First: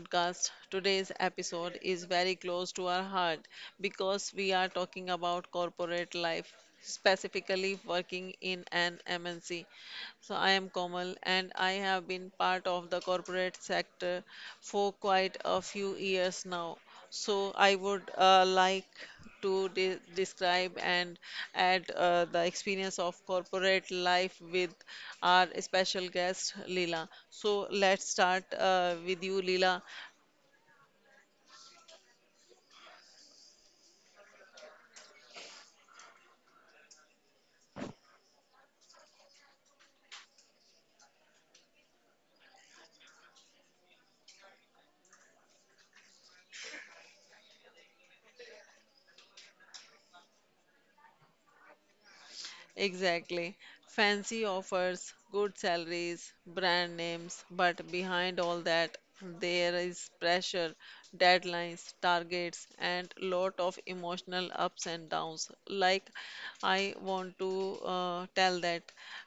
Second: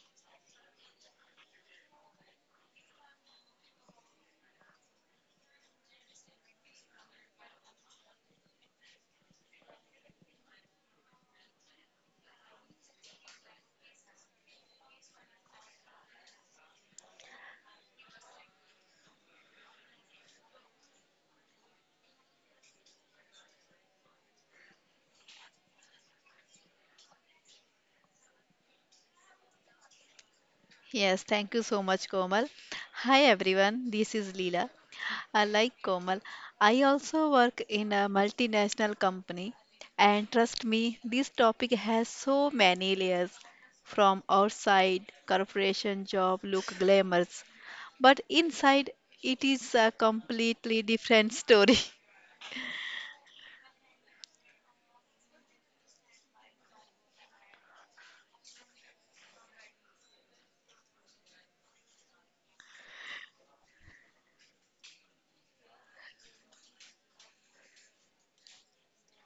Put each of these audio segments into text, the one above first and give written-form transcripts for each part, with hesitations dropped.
podcast. Today's episode is very close to our heart because we are talking about corporate life, specifically working in an MNC. So I am Komal and I have been part of the corporate sector for quite a few years now. So I would like to de describe and add the experience of corporate life with our special guest Leela. So let's start with you, Leela. Yes, thank you so much, Komal. Hi everyone, this is Leela. I like Komal. I also work in a multinational company, and trust me, this topic has so many layers. From outside, corporation job look glamorous, but inside, it is a completely different story. Exactly. Fancy offers, good salaries, brand names, but behind all that, there is pressure, deadlines, targets, and lot of emotional ups and downs. Like I want to tell that.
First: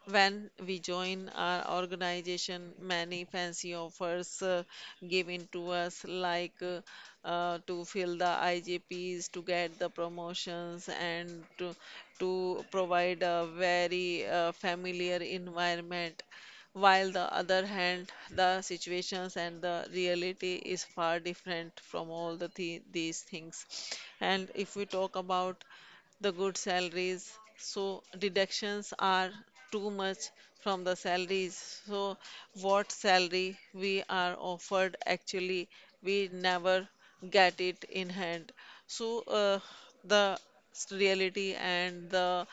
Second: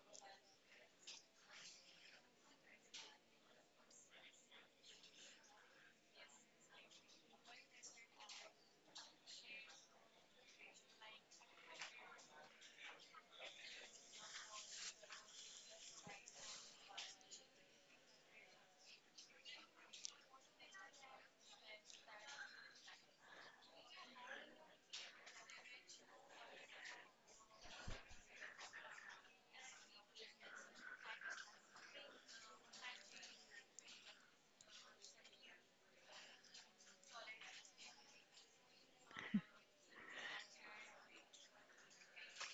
When we join our organization, many fancy offers given to us, like to fill the IJPs, to get the promotions, and to provide a very familiar environment. While the other hand, the situations and the reality is far different from all these things. And if we talk about the good salaries. So deductions are too much from the salaries. So what salary we are offered actually we never get it in hand. So the reality and the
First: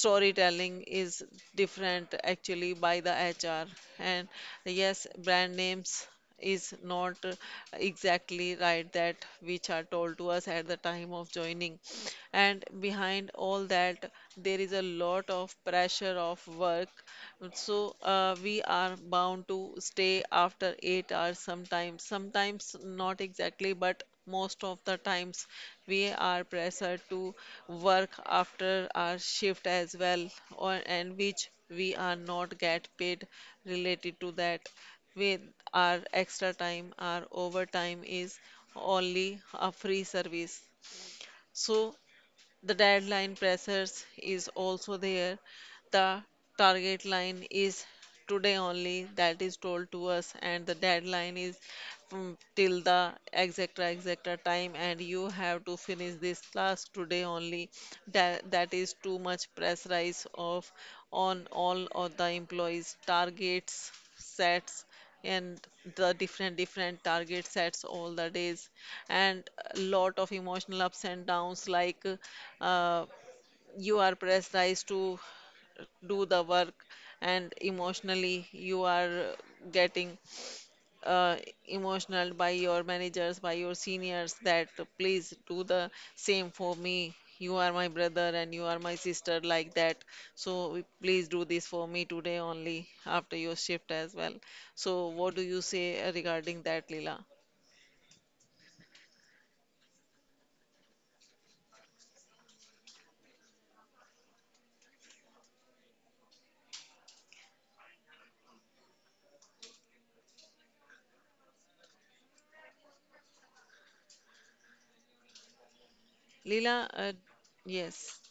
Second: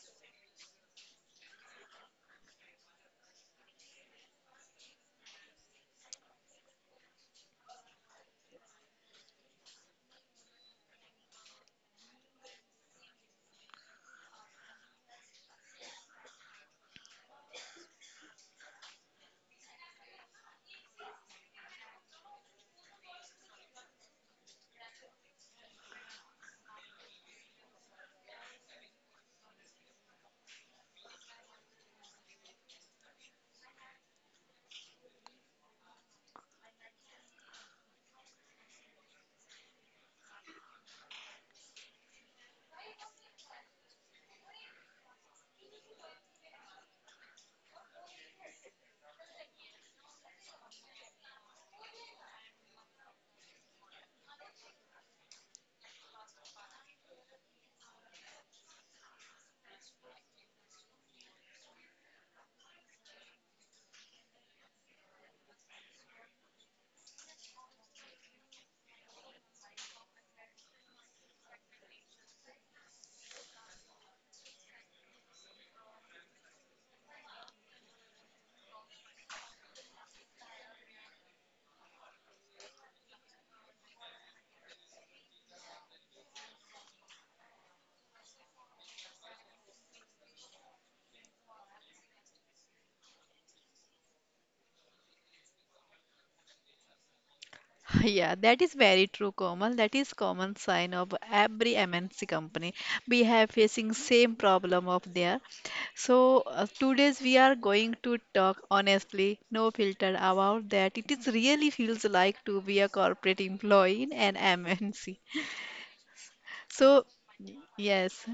storytelling is different actually by the HR. And yes, brand names is not exactly right that which are told to us at the time of joining. And behind all that, there is a lot of pressure of work so we are bound to stay after 8 hours sometimes, sometimes not exactly, but most of the times we are pressured to work after our shift as well, or and which we are not get paid related to that. With our extra time, our overtime is only a free service. So the deadline pressures is also there. The target line is today only that is told to us, and the deadline is till the exact time and you have to finish this class today only, that is too much pressurize of on all of the employees targets sets and the different different target sets all the days and a lot of emotional ups and downs like uh, you are pressurized to do the work and emotionally you are getting uh, emotional by your managers, by your seniors that please do the same for me. You are my brother and you are my sister, like that. So please do this for me today only after your shift as well. So, what do you say regarding that, Leela? Yeah, that is very true, Komal. That is common sign of every MNC company. We have facing same problem of there. Today's we are going to talk honestly, no filter about that. It is really feels like to be a corporate employee in an MNC. Leela, So yes. yes,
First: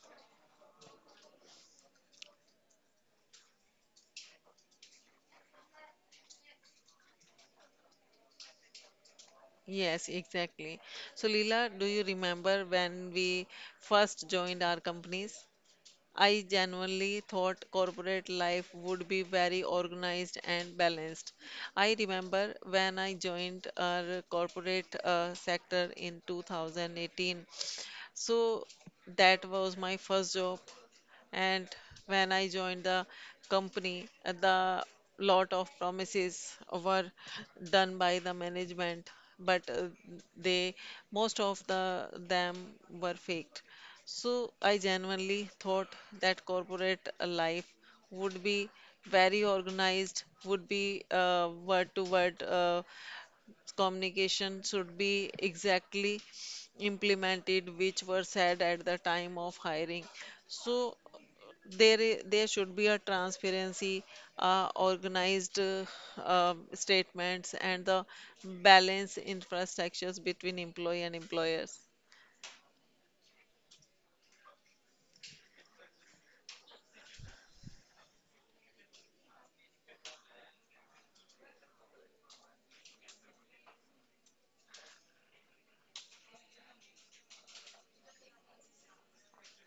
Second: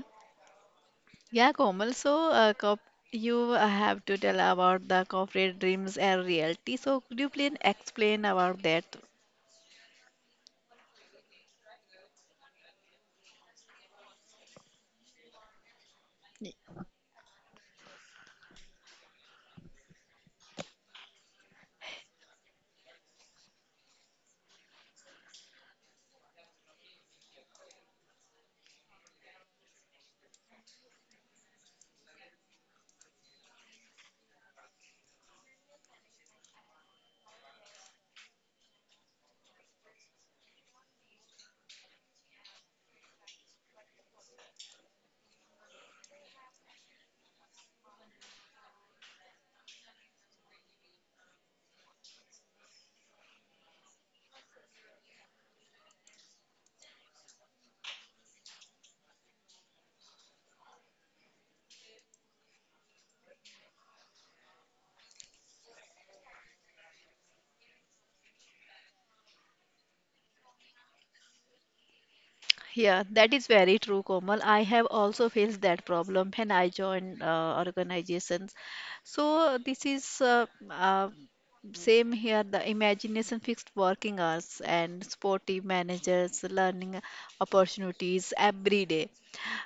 yeah, Komal. So cop you have to tell about the corporate dreams and reality. So could you please explain about that? Yes, exactly. So, Leela, do you remember when we first joined our companies? I genuinely thought corporate life would be very organized and balanced. I remember when I joined our corporate sector in 2018. So that was my first job. And when I joined the company, the lot of promises were done by the management, but they, most of them were faked. So I genuinely thought that corporate life would be very organized, would be word to word communication should be exactly implemented which were said at the time of hiring. So there, there should be a transparency, organized statements and the balance infrastructures between employee and employers. Yeah, that is very true, Komal. I have also faced that problem when I joined organizations. So this is same here. The imagination fixed working hours and sporty managers learning opportunities every day.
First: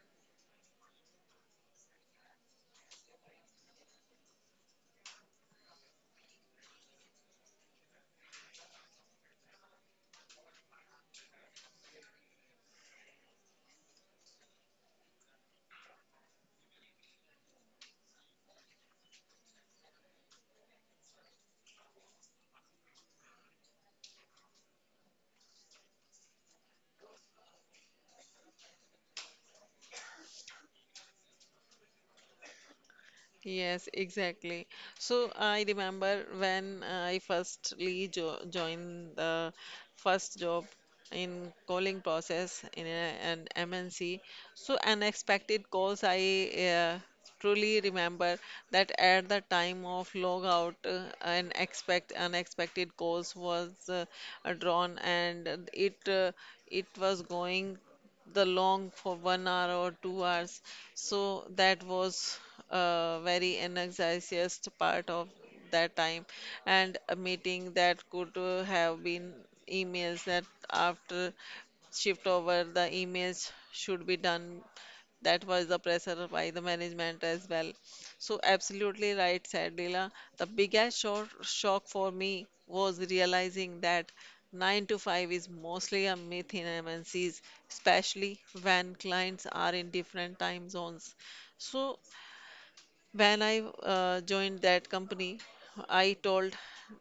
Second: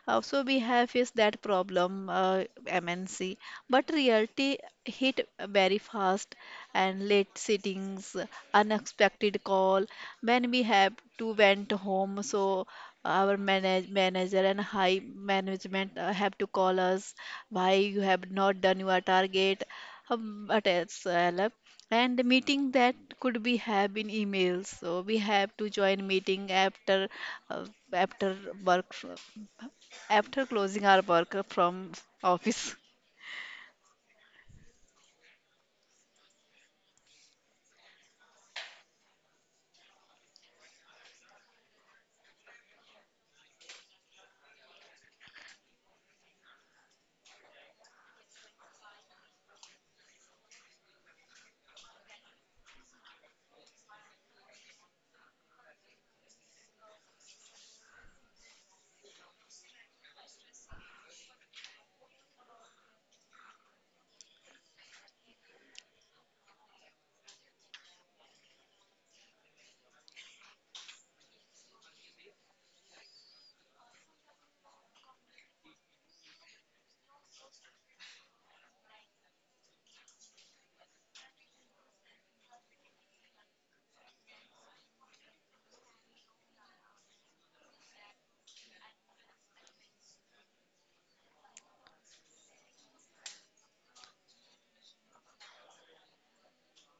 So we have is that problem, MNC. But reality hit very fast and late sittings, unexpected call. When we have to went home, so our manager and high management have to call us why you have not done your target. But and the meeting that could be have in emails. So we have to join meeting uh, after work. f- After closing our work from office. Yes, exactly. So I remember when I firstly jo joined the first job in calling process in an MNC. So unexpected calls I truly remember that at the time of log out, an expect unexpected calls was drawn and it was going the long for 1 hour or 2 hours. So that was a very energizes part of that time. And a meeting that could have been emails that after shift over the emails should be done. That was the pressure by the management as well. So absolutely right, said Leela. The biggest shock for me was realizing that 9 to 5 is mostly a myth in MNCs, especially when clients are in different time zones. So, when I joined that company, I told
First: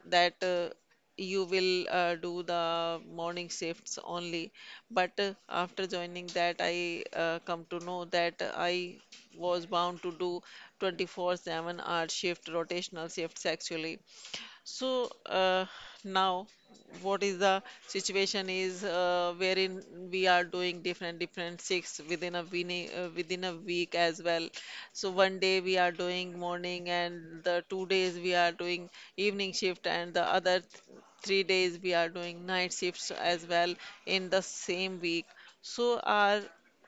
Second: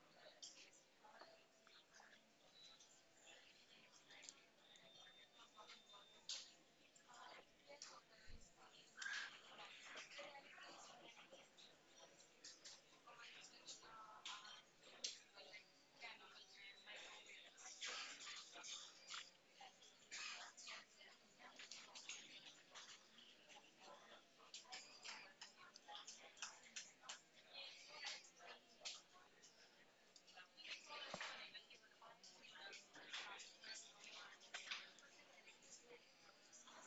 that you will do the morning shifts only. But after joining that, I come to know that I was bound to do 24/7 hour shift, rotational shifts actually. So now, what is the situation is wherein we are doing different different shifts within a week as well. So one day we are doing morning, and the 2 days we are doing evening shift, and the other 3 days we are doing night shifts as well in the same week. So our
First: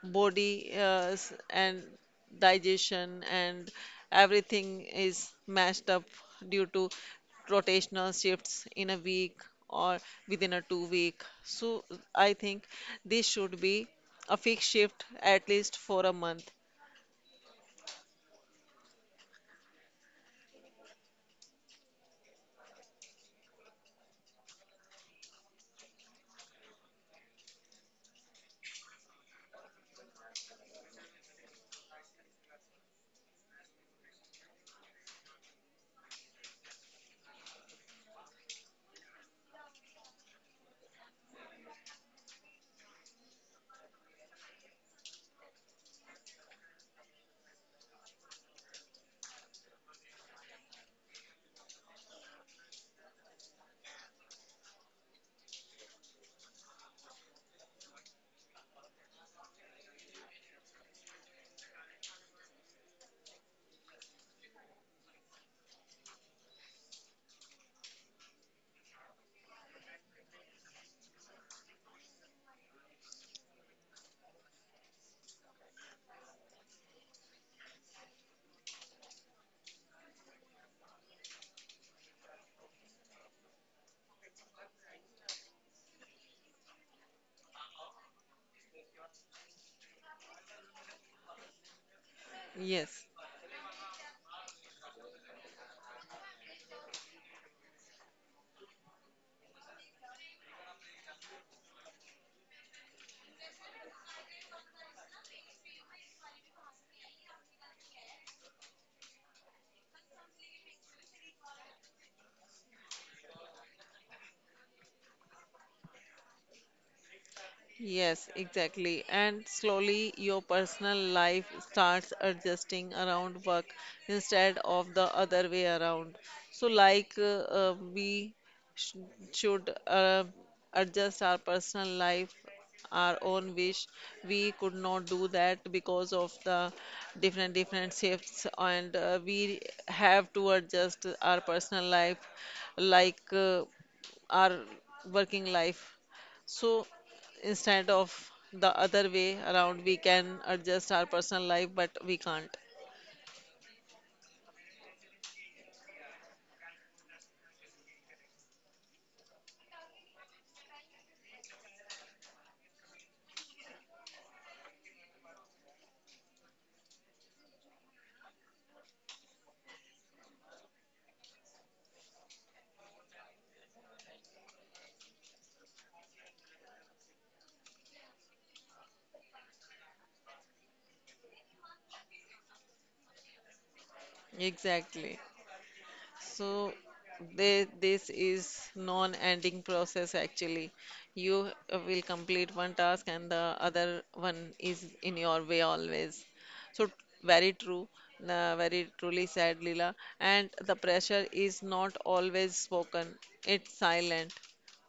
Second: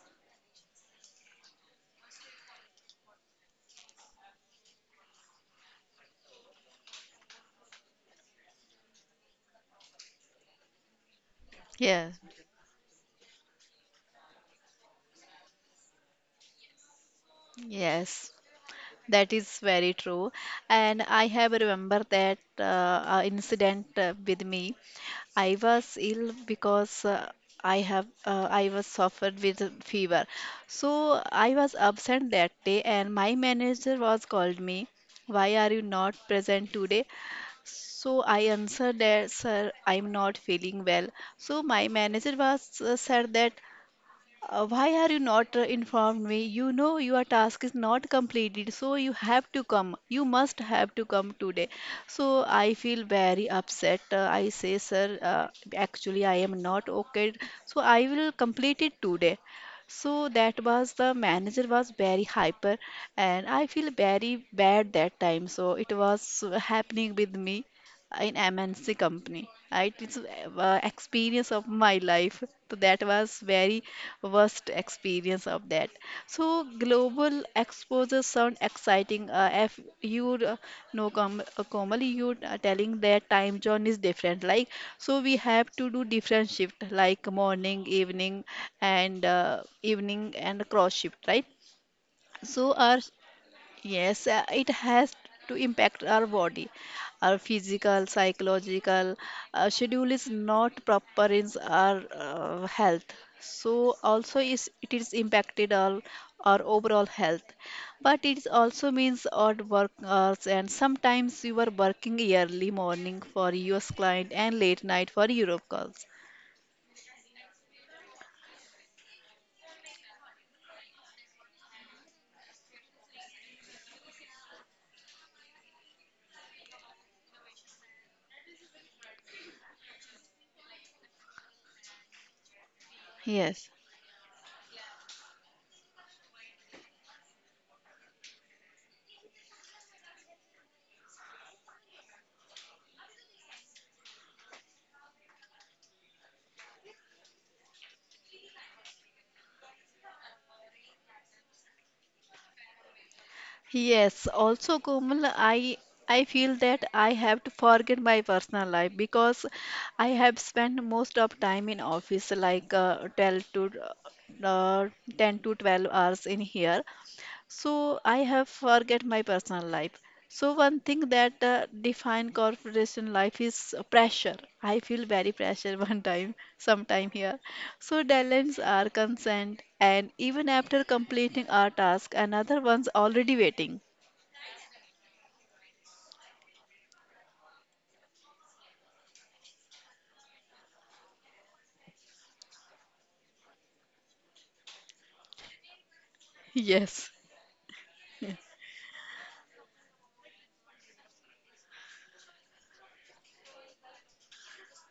body and digestion and everything is mashed up due to rotational shifts in a week or within a 2 week. So Yeah. I think this should be a fixed shift at least for a month. Yes, that is very true, and I have remember that incident with me. I was ill because I was suffered with a fever. So I was absent that day and my manager was called me, why are you not present today? So I answered that, sir, I'm not feeling well. So my manager was said that, why are you not informed me? You know your task is not completed, so you have to come. You must have to come today. So I feel very upset. I say, sir, actually I am not okay. So I will complete it today. So that was the manager was very hyper, and I feel very bad that time. So it was happening with me in MNC company. It is experience of my life. So that was very worst experience of that. So global exposure sound exciting. If you know, com commonly you are telling that time zone is different. Like so, we have to do different shift, like morning, evening, and evening and cross shift, right? So our... Yes. Yes, it has to impact our body. Our physical, psychological schedule is not proper in our health. So also is impacted our overall health. But it also means odd work hours and sometimes you are working early morning for US client and late night for Europe calls. Yes, exactly. And slowly your personal life starts adjusting around work instead of the other way around. So, like, we sh should adjust our personal life, our own Yes. wish. We could not do that because of the different different shifts, and we have to adjust our personal life, like our working life. So instead of the other way around, we can adjust our personal life, but we can't. Yes, also Komal, I feel that I have to forget my personal life because I have spent most of time in office like uh, 12 to uh, 10 to 12 hours in here. So I have forget my personal life. So one thing that define corporation life is pressure. I feel very pressure one time, sometime here. So deadlines are consent, and even after completing our task, another one's already waiting. Exactly. So this is non-ending process actually. You will complete one task and the other one is in your way always. So Yes, very true, very truly said Leela. And the pressure is not always spoken. It's silent.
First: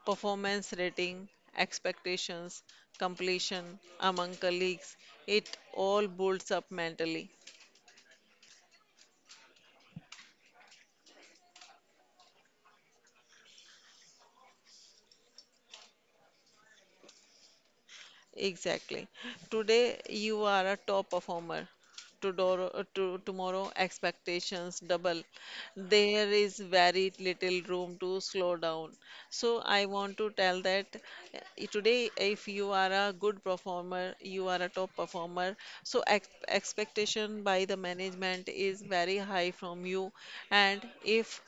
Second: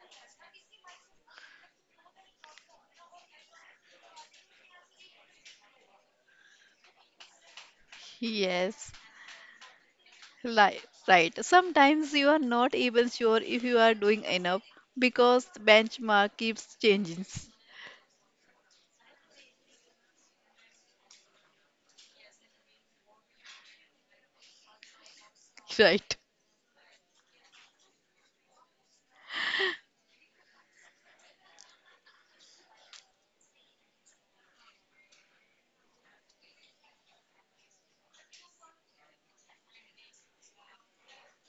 Performance rating, expectations, completion among colleagues, it all builds up mentally. yes, right. Sometimes you are not even sure if you are doing enough because the benchmark keeps changing. Exactly. Today you are a top performer. Tomorrow expectations double. Right. There is very little room to slow down. So I want to tell that today, if you are a good performer, you are a top performer. So ex expectation by the management is very high from you, and if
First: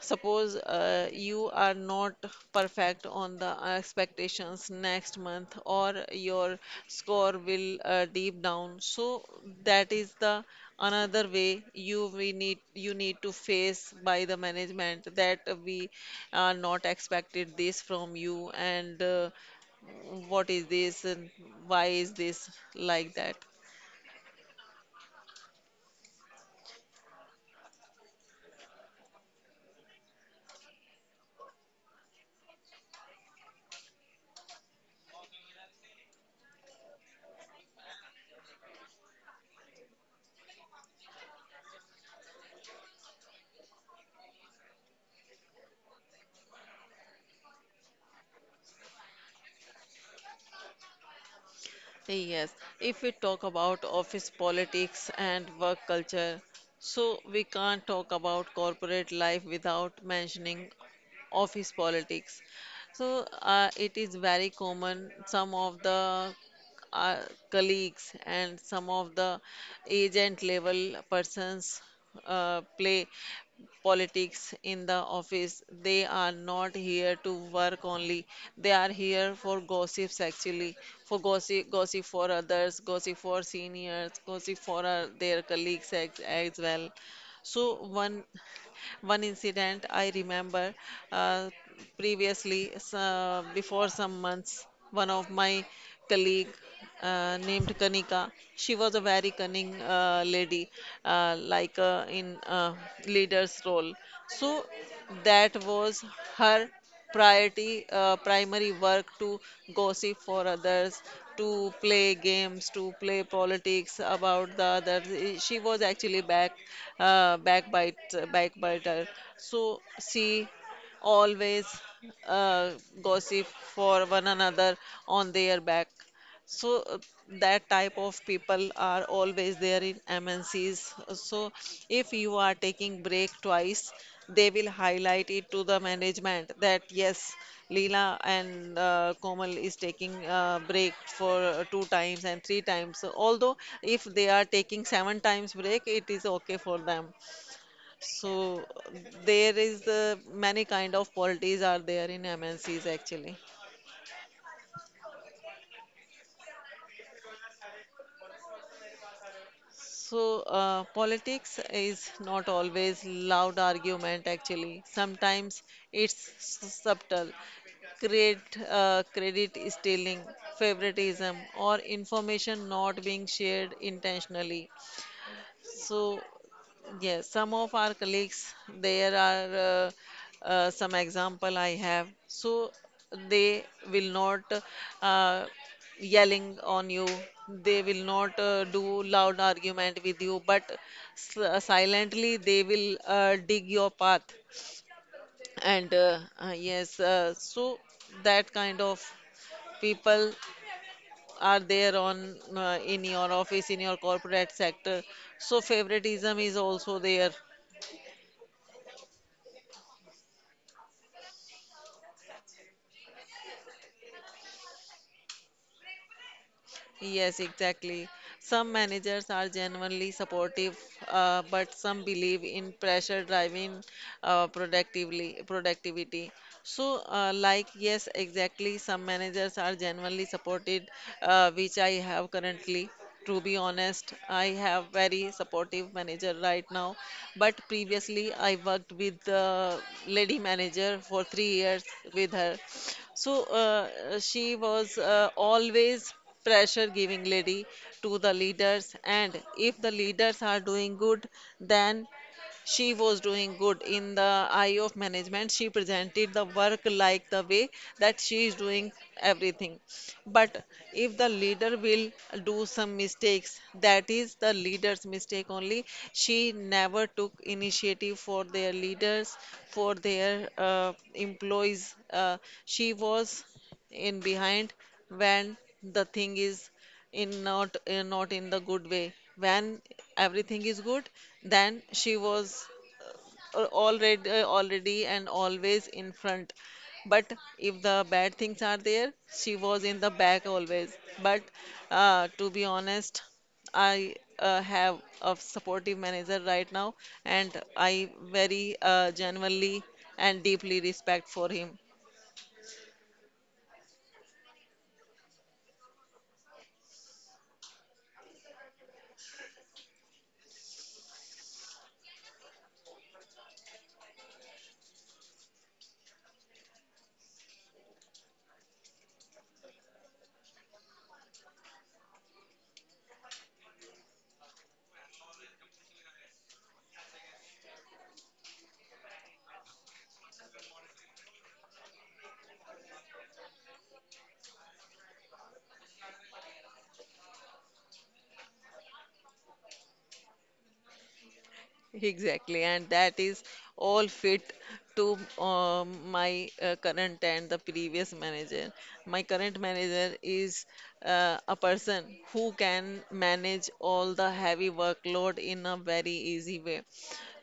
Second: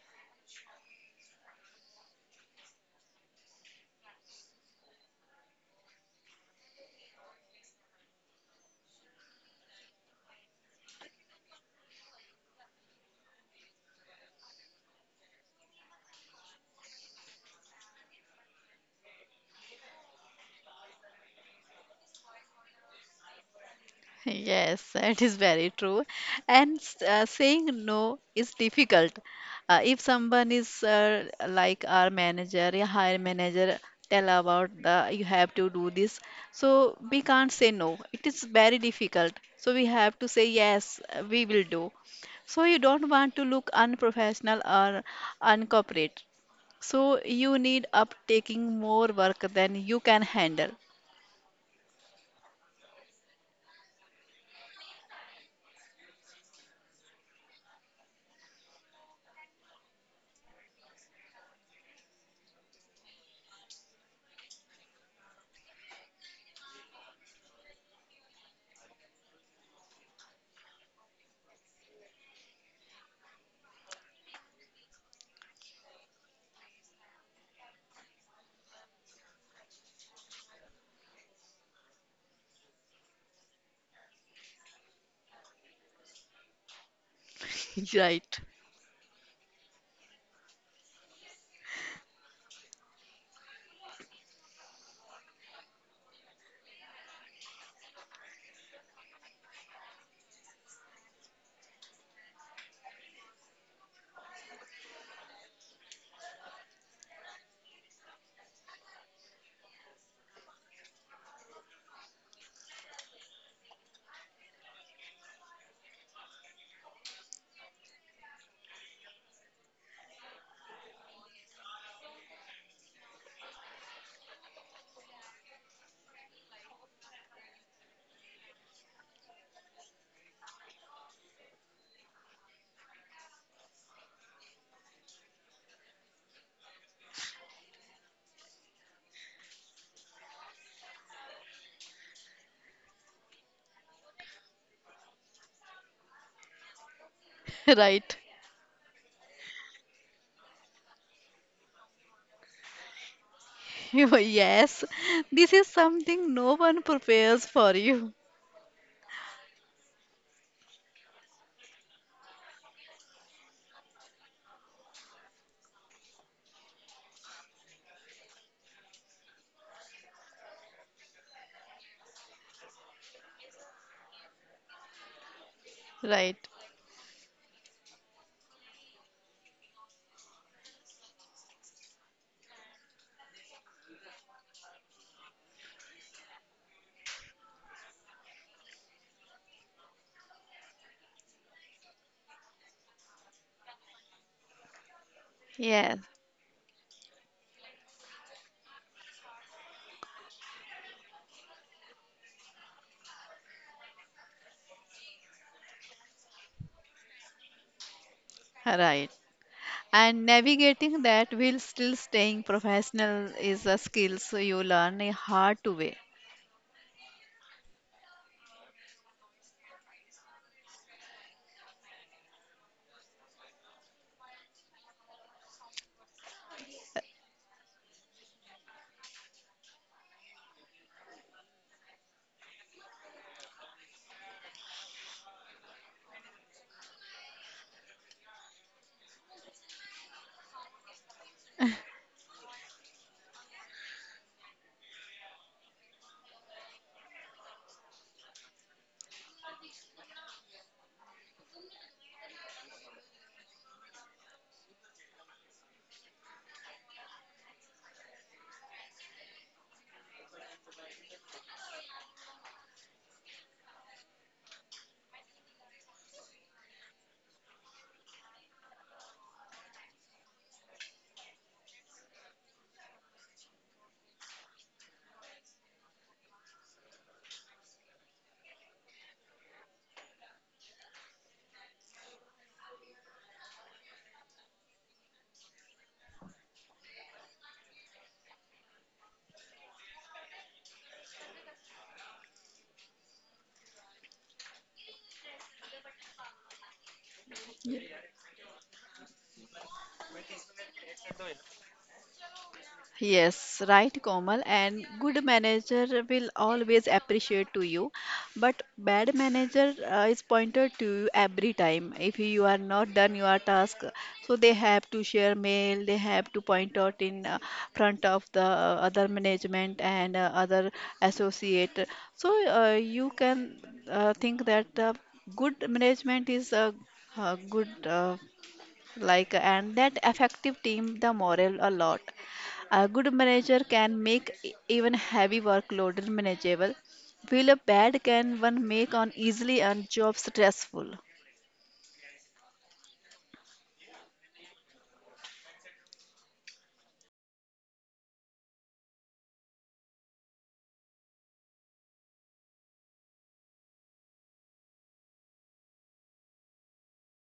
Suppose you are not perfect on the expectations next month, or your score will deep down. So that is the another way you need to face by the management that we are not expected this from you and what is this and why is this like that. Yes, that is very true. And saying no is difficult. If someone is like our manager, a higher manager, tell about the you have to do this. So we can't say no. It is very difficult. So we have to say yes, we will do. So you don't want to look unprofessional or uncorporate. So you need up taking more work than you can handle. Yes, if we talk about office politics and work culture, so we can't talk about corporate life without mentioning office politics. So it is very common. Some of the uh, colleagues and some of the agent level persons play politics in the office. They are not here to work only. They are here for gossips actually, for gossip for others, gossip for seniors, gossip for their colleagues as well. So one Right, one incident I remember uh, previously, before some months, one of my colleague named Kanika, she was a very cunning lady, like in leader's role. So that was her priority primary work to gossip for others, to play games, to play politics about the others. She was actually uh, backbite backbiter. So she always uh, gossip for one another on their back. So that type of people are always there in MNCs. So if you are taking break twice, they will highlight it to the management that yes, Leela and Komal is taking break for 2 times and 3 times. So although if they are taking 7 times break, it is okay for them. right. So there is many kind of policies are there in MNCs actually. Yes, this is something no one prepares for you. So, politics is not always loud argument actually. Sometimes it's subtle. Credit stealing, favoritism, or information not being shared intentionally. So, Right. yes, some of our colleagues, there are some example I have. So they will not uh, yelling on you. They will not do loud argument with you, but silently they will dig your path. And Yes, yes, so that kind of people are there on in your office, in your corporate sector. So favoritism is also there. right. And navigating that while still staying professional is a skill so you learn a hard to way. Yes, exactly. Some managers are genuinely supportive, but some believe in pressure driving productively productivity. So, like yes, exactly. Some managers are genuinely supported, which I have currently. To be honest, I have very supportive manager right now, but previously I worked with the lady manager for 3 years with her. So she was always pressure giving lady to the leaders, and if the leaders are doing good, then she was doing good in the eye of management. She presented the work like the way that she is doing everything. But if the leader will do some mistakes, that is the leader's mistake only. She never took initiative for their leaders, for their employees. She was in behind when the thing is in not not in the good way. When everything is good, then she was already and always in front, but if the bad things are there, she was in the back always. But to be honest, I have a supportive manager right now, and I very genuinely and deeply respect for him. Yes, right, Komal. And good manager will always appreciate to you, but bad manager is pointed to you every time. If you are not done your task, so they have to share mail. They have to point out in front of the other management and other associate. You can think that good management is a, good. Like and that effective team the morale a lot, a good manager can make even heavy workload manageable, while a bad can one make on easily and job stressful. Exactly, and that is all fit to my current and the previous manager. My current manager is a person who can manage all the heavy workload in a very easy way.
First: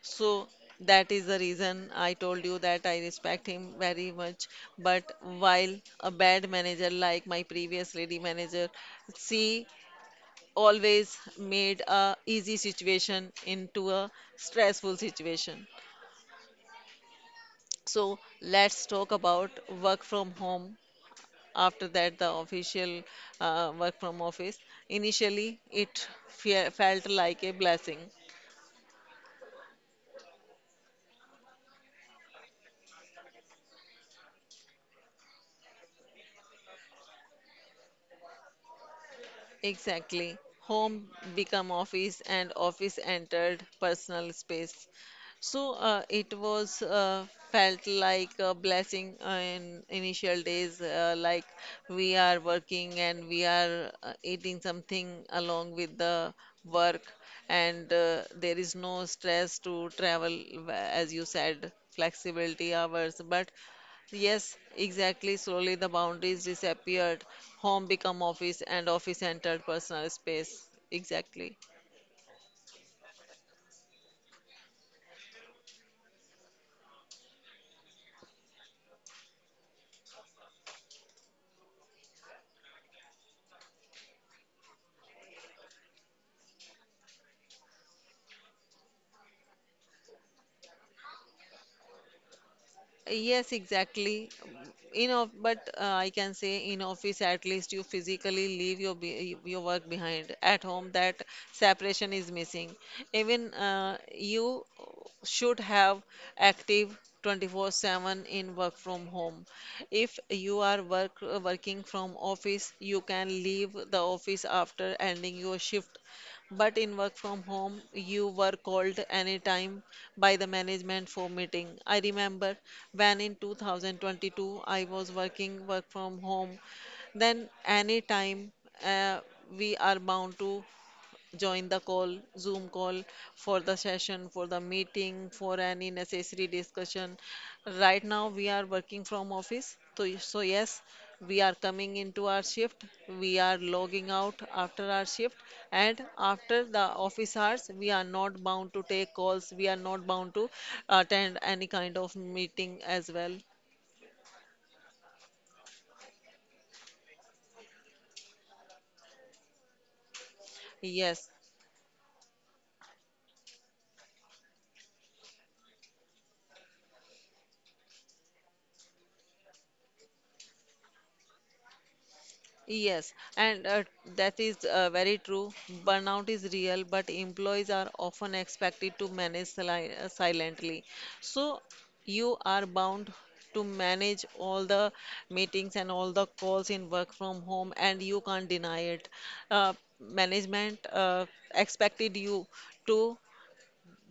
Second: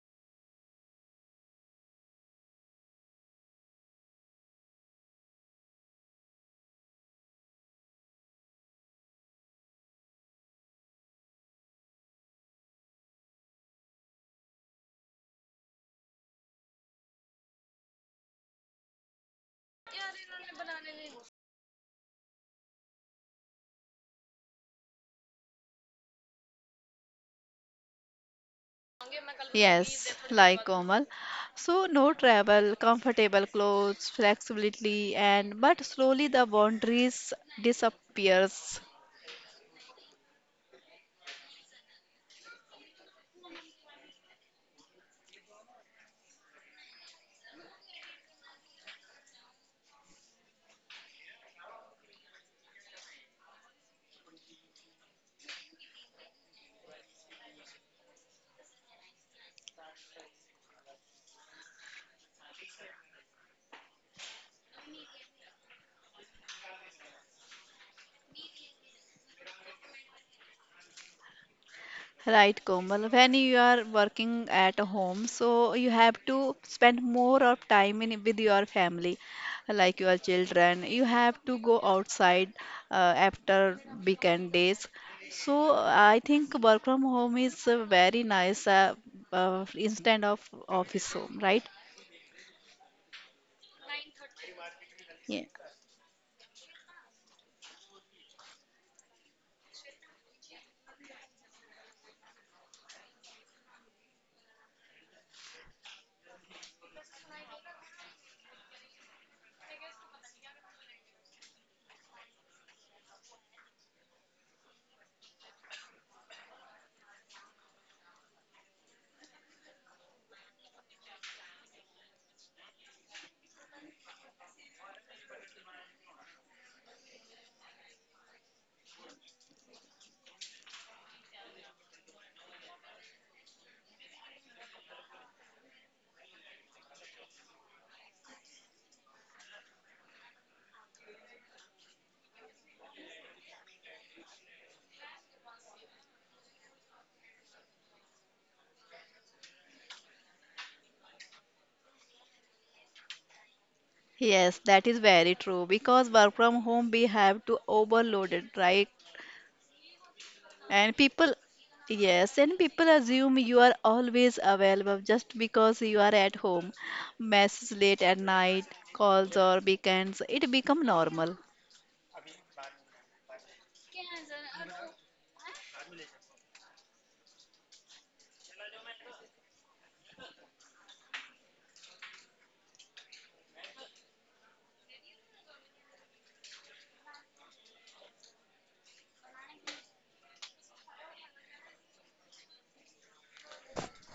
So that is the reason I told you that I respect him very much. But while a bad manager like my previous lady manager, she always made a easy situation into a stressful situation. So let's talk about work from home. After that, the official work from office, initially it felt like a blessing. Yes, like Komal, so no travel, comfortable clothes, flexibility, and but slowly the boundaries disappears. Exactly. Home become office and office entered personal space. So it was felt like a blessing in initial days, like we are working and we are eating something along with the work, and there is no stress to travel, as you said, flexibility hours. But yes, exactly. Slowly the boundaries disappeared. Home become office and office entered personal space. Exactly. Right, Komal. When you are working at home, so you have to spend more of time in with your family, like your children. You have to go outside uh, after weekend days. So I think work from home is very nice instead of office home, right? Yes, exactly. In of, Yeah. but I can say in office at least you physically leave your work behind. At home, that separation is missing. Even you should have active 24/7 in work from home. If you are working from office, you can leave the office after ending your shift, but in work from home, you were called anytime by the management for meeting. I remember when in 2022 I was working work from home, then anytime, uh, we are bound to join the call, Zoom call, for the session, for the meeting, for any necessary discussion. Right now, we are working from office. So, so yes, we are coming into our shift. We are logging out after our shift. And after the office hours, we are not bound to take calls. We are not bound to attend any kind of meeting as well. Yes, that is very true because work from home we have to overload it, right? And Yes. people, yes, and people assume you are always available just because you are at home. Messages late at night, calls or weekends, it become normal. Yes, and that is very true. Burnout is real, but employees are often expected to manage silently. So you are bound to manage all the meetings and all the calls in work from home, and you can't deny it. Uh, management expected you to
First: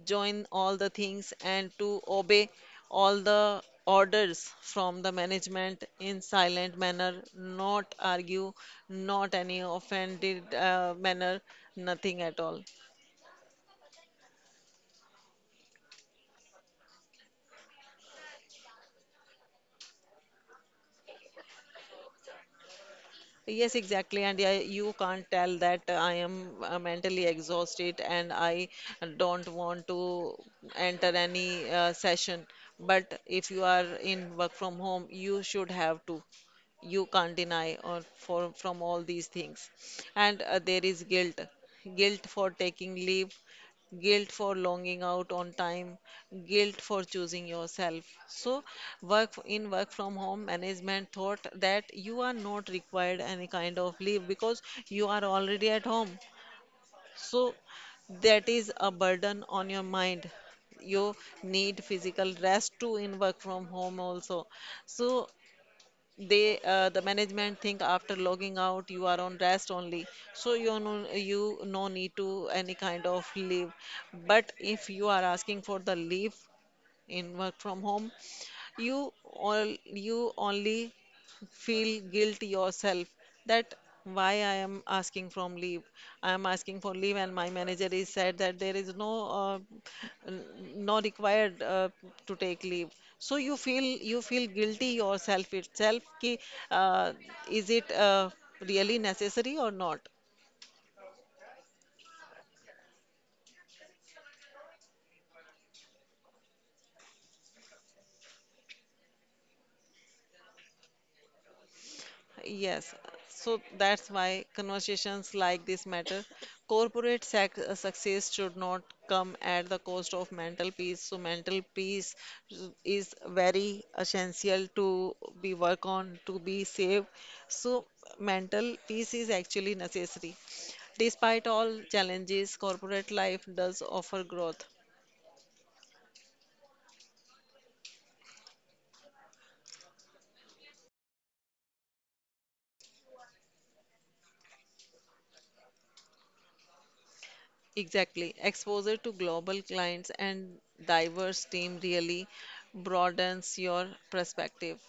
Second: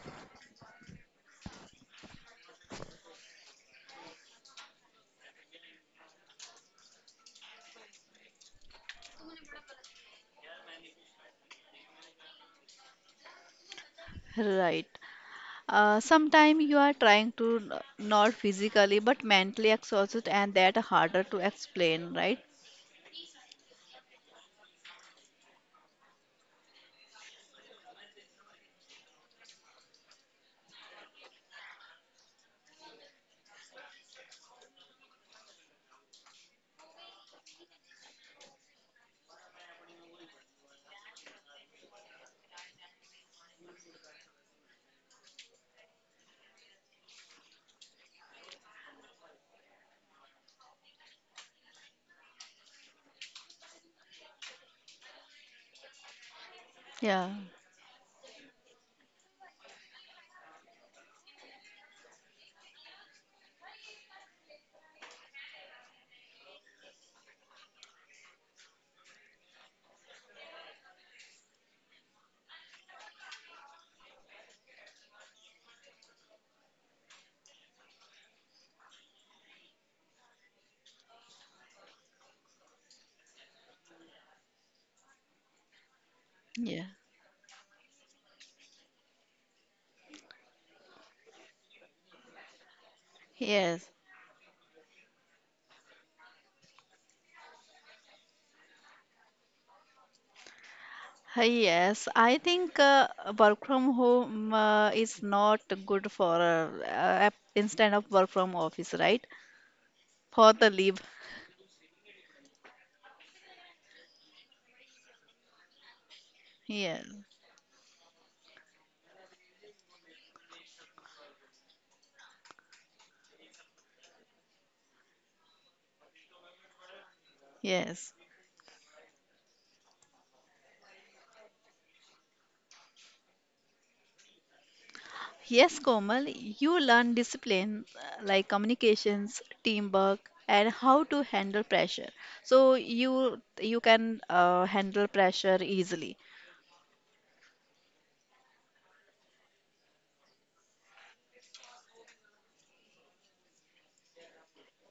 join all the things and to obey all the orders from the management in silent manner, not argue, not any offended manner, nothing at all. Right. Sometime you are trying to not physically but mentally exhausted and that harder to explain, right? Yes, exactly. And yeah, you can't tell that I am mentally exhausted and I don't want to enter any session. But if you are in work from home, you should have to. You can't deny or for from all these things. And there is guilt, guilt for taking leave, guilt for longing out on time, guilt for choosing yourself. So, work in work from home management thought that you are not required any kind of leave because you are already at home. Yeah. So, that is a burden on your mind. You need physical rest too in work from home also. So they, the management think after logging out you are on rest only, so you no need to any kind of leave. But if you are asking for the leave in work from home, you only feel guilty yourself that why I am asking from leave. I am asking Yeah. for leave, and my manager is said that there is no uh, n- no required to take leave. So Yes. You feel guilty yourself itself. Ki, uh, is it really necessary or not? Yes, I think work from home is not good for instead of work from office, right? For the live. Yes, so that's why conversations like this matter. Yes, Corporate sac success should not come at the cost of mental peace. So mental peace is very essential to be work on, to be safe. So yes. mental peace is actually necessary. Despite all challenges, corporate life does offer growth. Yes, Komal, you learn discipline like communications, teamwork, and how to handle pressure. So you can handle pressure easily, Exactly. Exposure to global clients and diverse team really broadens your perspective.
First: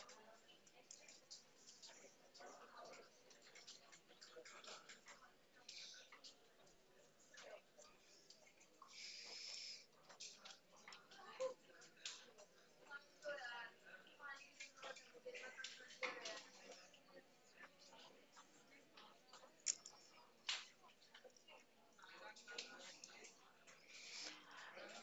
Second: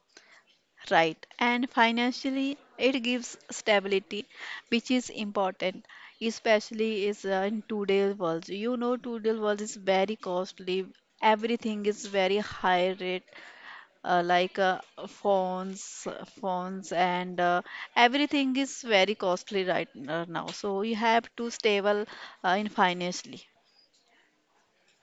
right? And financially, it gives stability, which is important, especially is in today's world. You know, today's world is very costly. Everything is very high rate. Like phones, and everything is very costly right now. So you have to stable in financially.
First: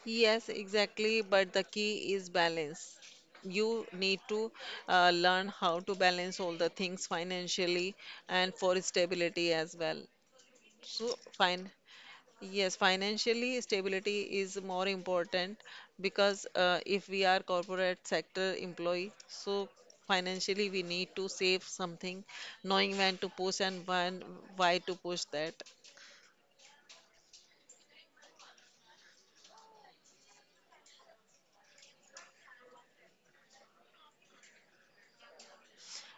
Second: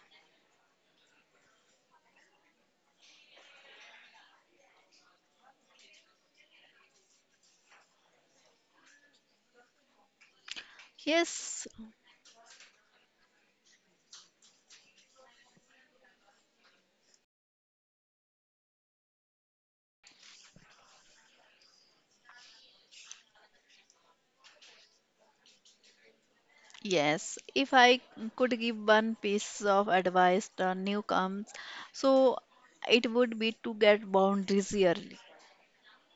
Yes, exactly. But the key is balance. You need to learn how to balance all the things financially and for stability as well. So, Yes, fine. Yes, financially stability is more important, because if we are corporate sector employee, so financially we need to save something, knowing when to push and when why to push that. yes. If I could give one piece of advice to newcomers, so it would be to get boundaries early,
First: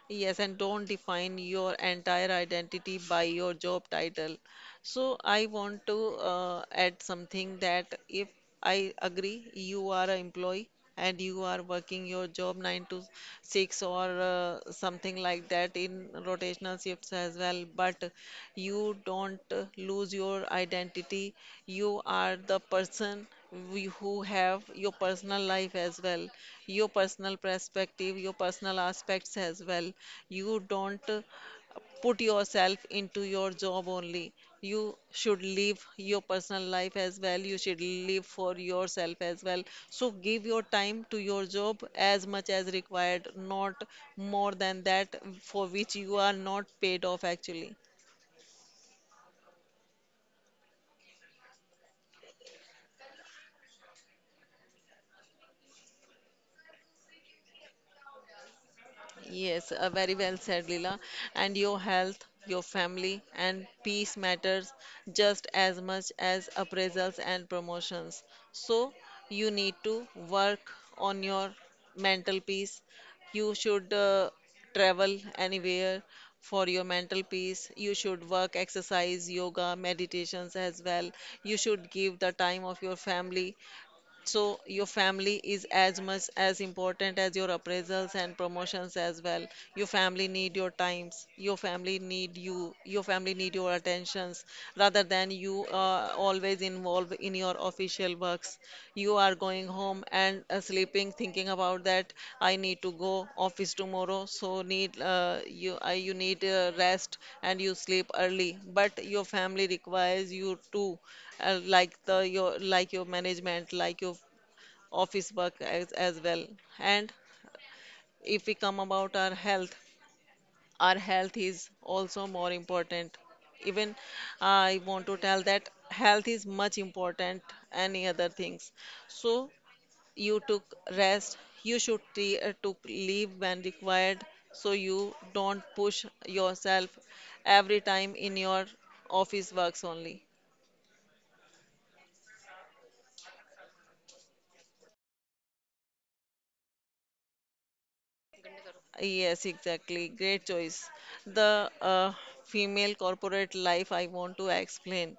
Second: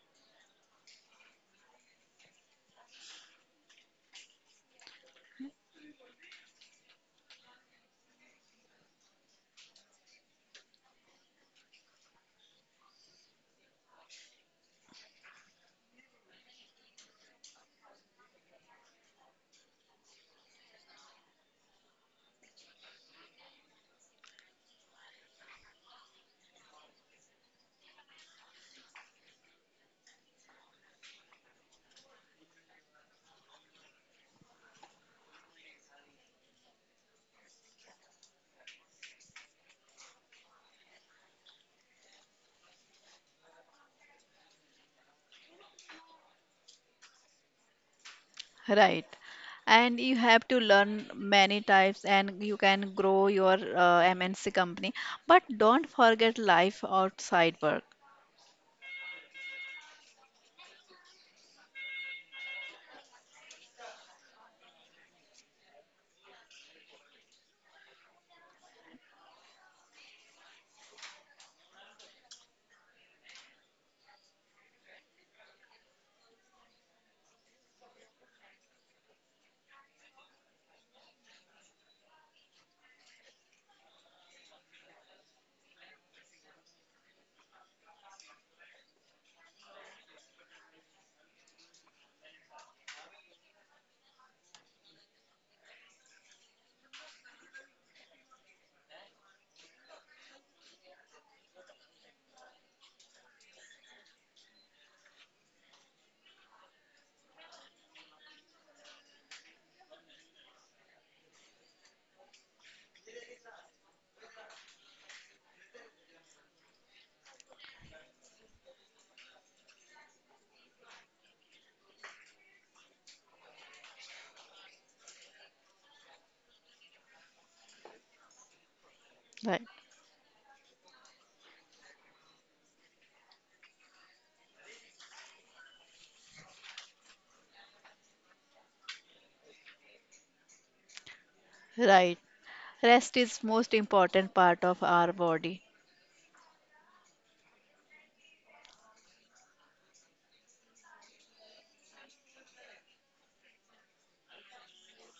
Yes, and don't define your entire identity by your job title. So I want to add something that if I agree, you are an employee and you are working your job 9 to 6 or something like that in rotational shifts as well, but you don't lose your identity. You are the person who have your personal life as well, your personal perspective, your personal aspects as well. You don't put yourself into your job only. You should live your personal life as well. You should live for yourself as well. So give your time to your job as much as required, not more than that for which you are not paid off actually. right? And you have to learn many types, and you can grow your MNC company. But don't forget life outside work, Yes, very well said, Leela. And your health, your family, and peace matters just as much as appraisals and promotions. So you need to work on your mental peace. You should travel anywhere for your mental peace. You should work, exercise, yoga, meditations as well. You should give the time of your family, so your family is as much as important as your appraisals and promotions as well. Your family need your times. Your family need you. Your family need your attentions rather than you always involved in your official works. You are going home and sleeping, thinking about that, I need to go office tomorrow, so need you need rest and you sleep early. But your family requires you to like the your like your management like your office work as well. And if we come about our health, our health is also more important. Even I want to tell that health is much important any other things. So right? you took rest, you should took leave when required, so you don't push yourself every time in your office works only. Right. Rest is most important part of our body, Yes, exactly. Great choice. The female corporate life I want to explain.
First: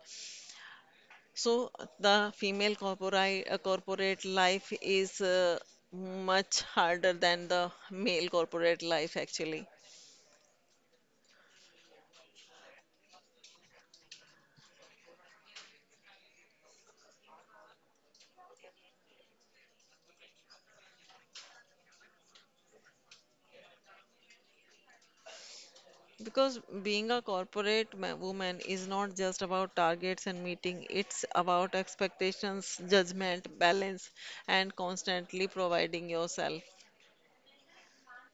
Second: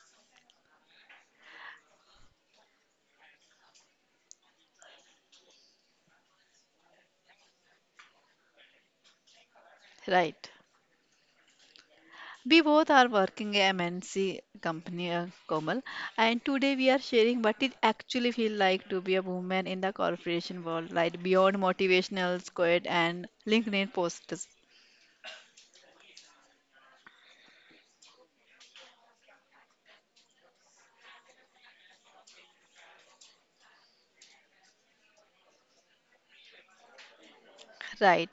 So the female corporate life is much harder than the male corporate life actually. right? We both are working a MNC company, Komal, and today we are sharing what it actually feels like to be a woman in the corporation world, right? Beyond motivational quote and LinkedIn posts, Because being a corporate woman is not just about targets and meeting, it's about expectations, judgment, balance, and constantly providing yourself. right?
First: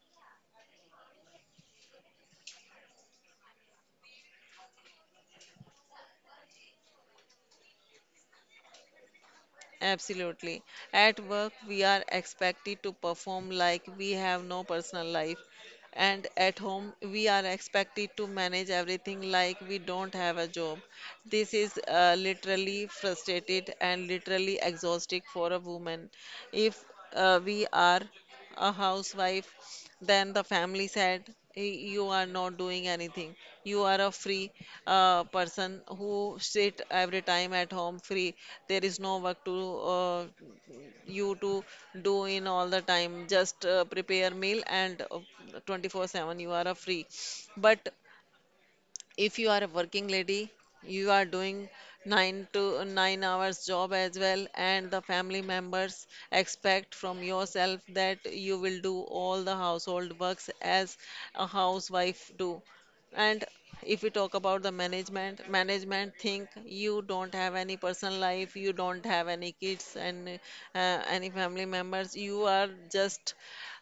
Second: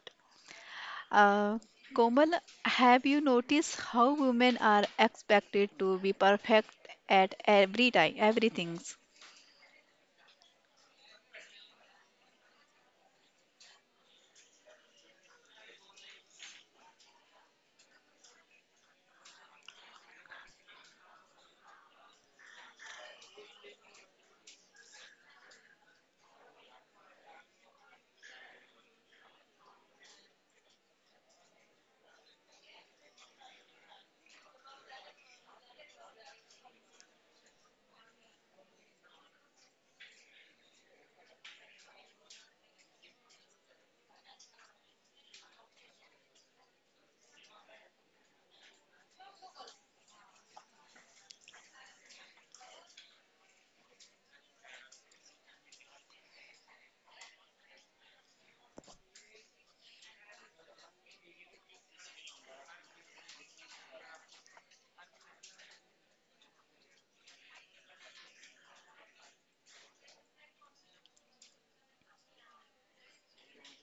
Uh, Komal, have you noticed how women are expected to be perfect at every time, everything? Absolutely. At work, we are expected to perform like we have no personal life. And at home, we are expected to manage everything like we don't have a job. This is literally frustrated and literally exhausting for a woman. If we are a housewife, then the family said, You are not doing anything. You are a free person who sit every time at home free. There is no work to uh, you to do in all the time. Just prepare meal and 24/7 you are a free." But if you are a working lady, you are doing 9 to 9 hours job as well, and the family members expect from yourself that you will do all the household works as a housewife do. And if we talk about the management, management think you don't have any personal life, you don't have any kids and any family members, you are just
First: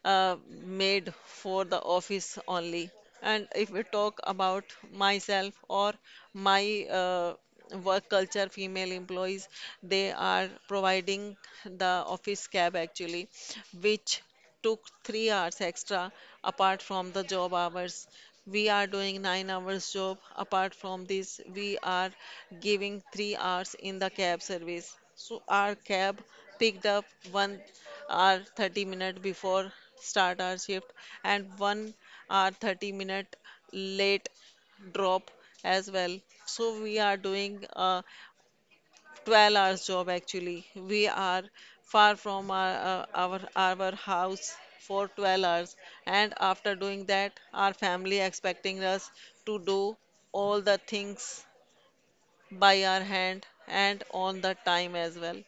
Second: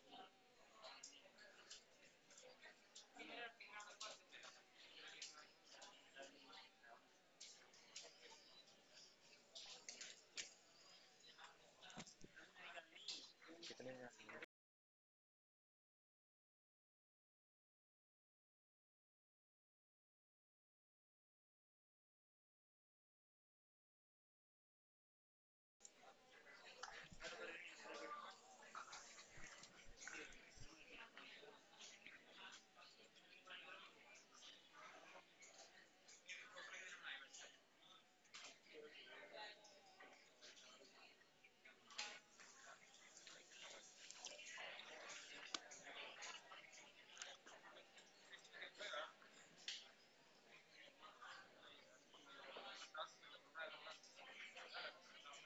uh, made for the office only. And if we talk about myself or my work culture, female employees, they are providing the office cab actually, which took 3 hours extra apart from the job hours. We are doing 9 hours job. Apart from this, we are giving 3 hours in the cab service. So our cab picked up 1 hour 30 minute before start our shift, and 1 hour 30-minute late drop as well. So we are doing a 12 hours job actually. We are far from our our house for 12 hours, and after doing that our family expecting us to do all the things by our hand and on the time as well.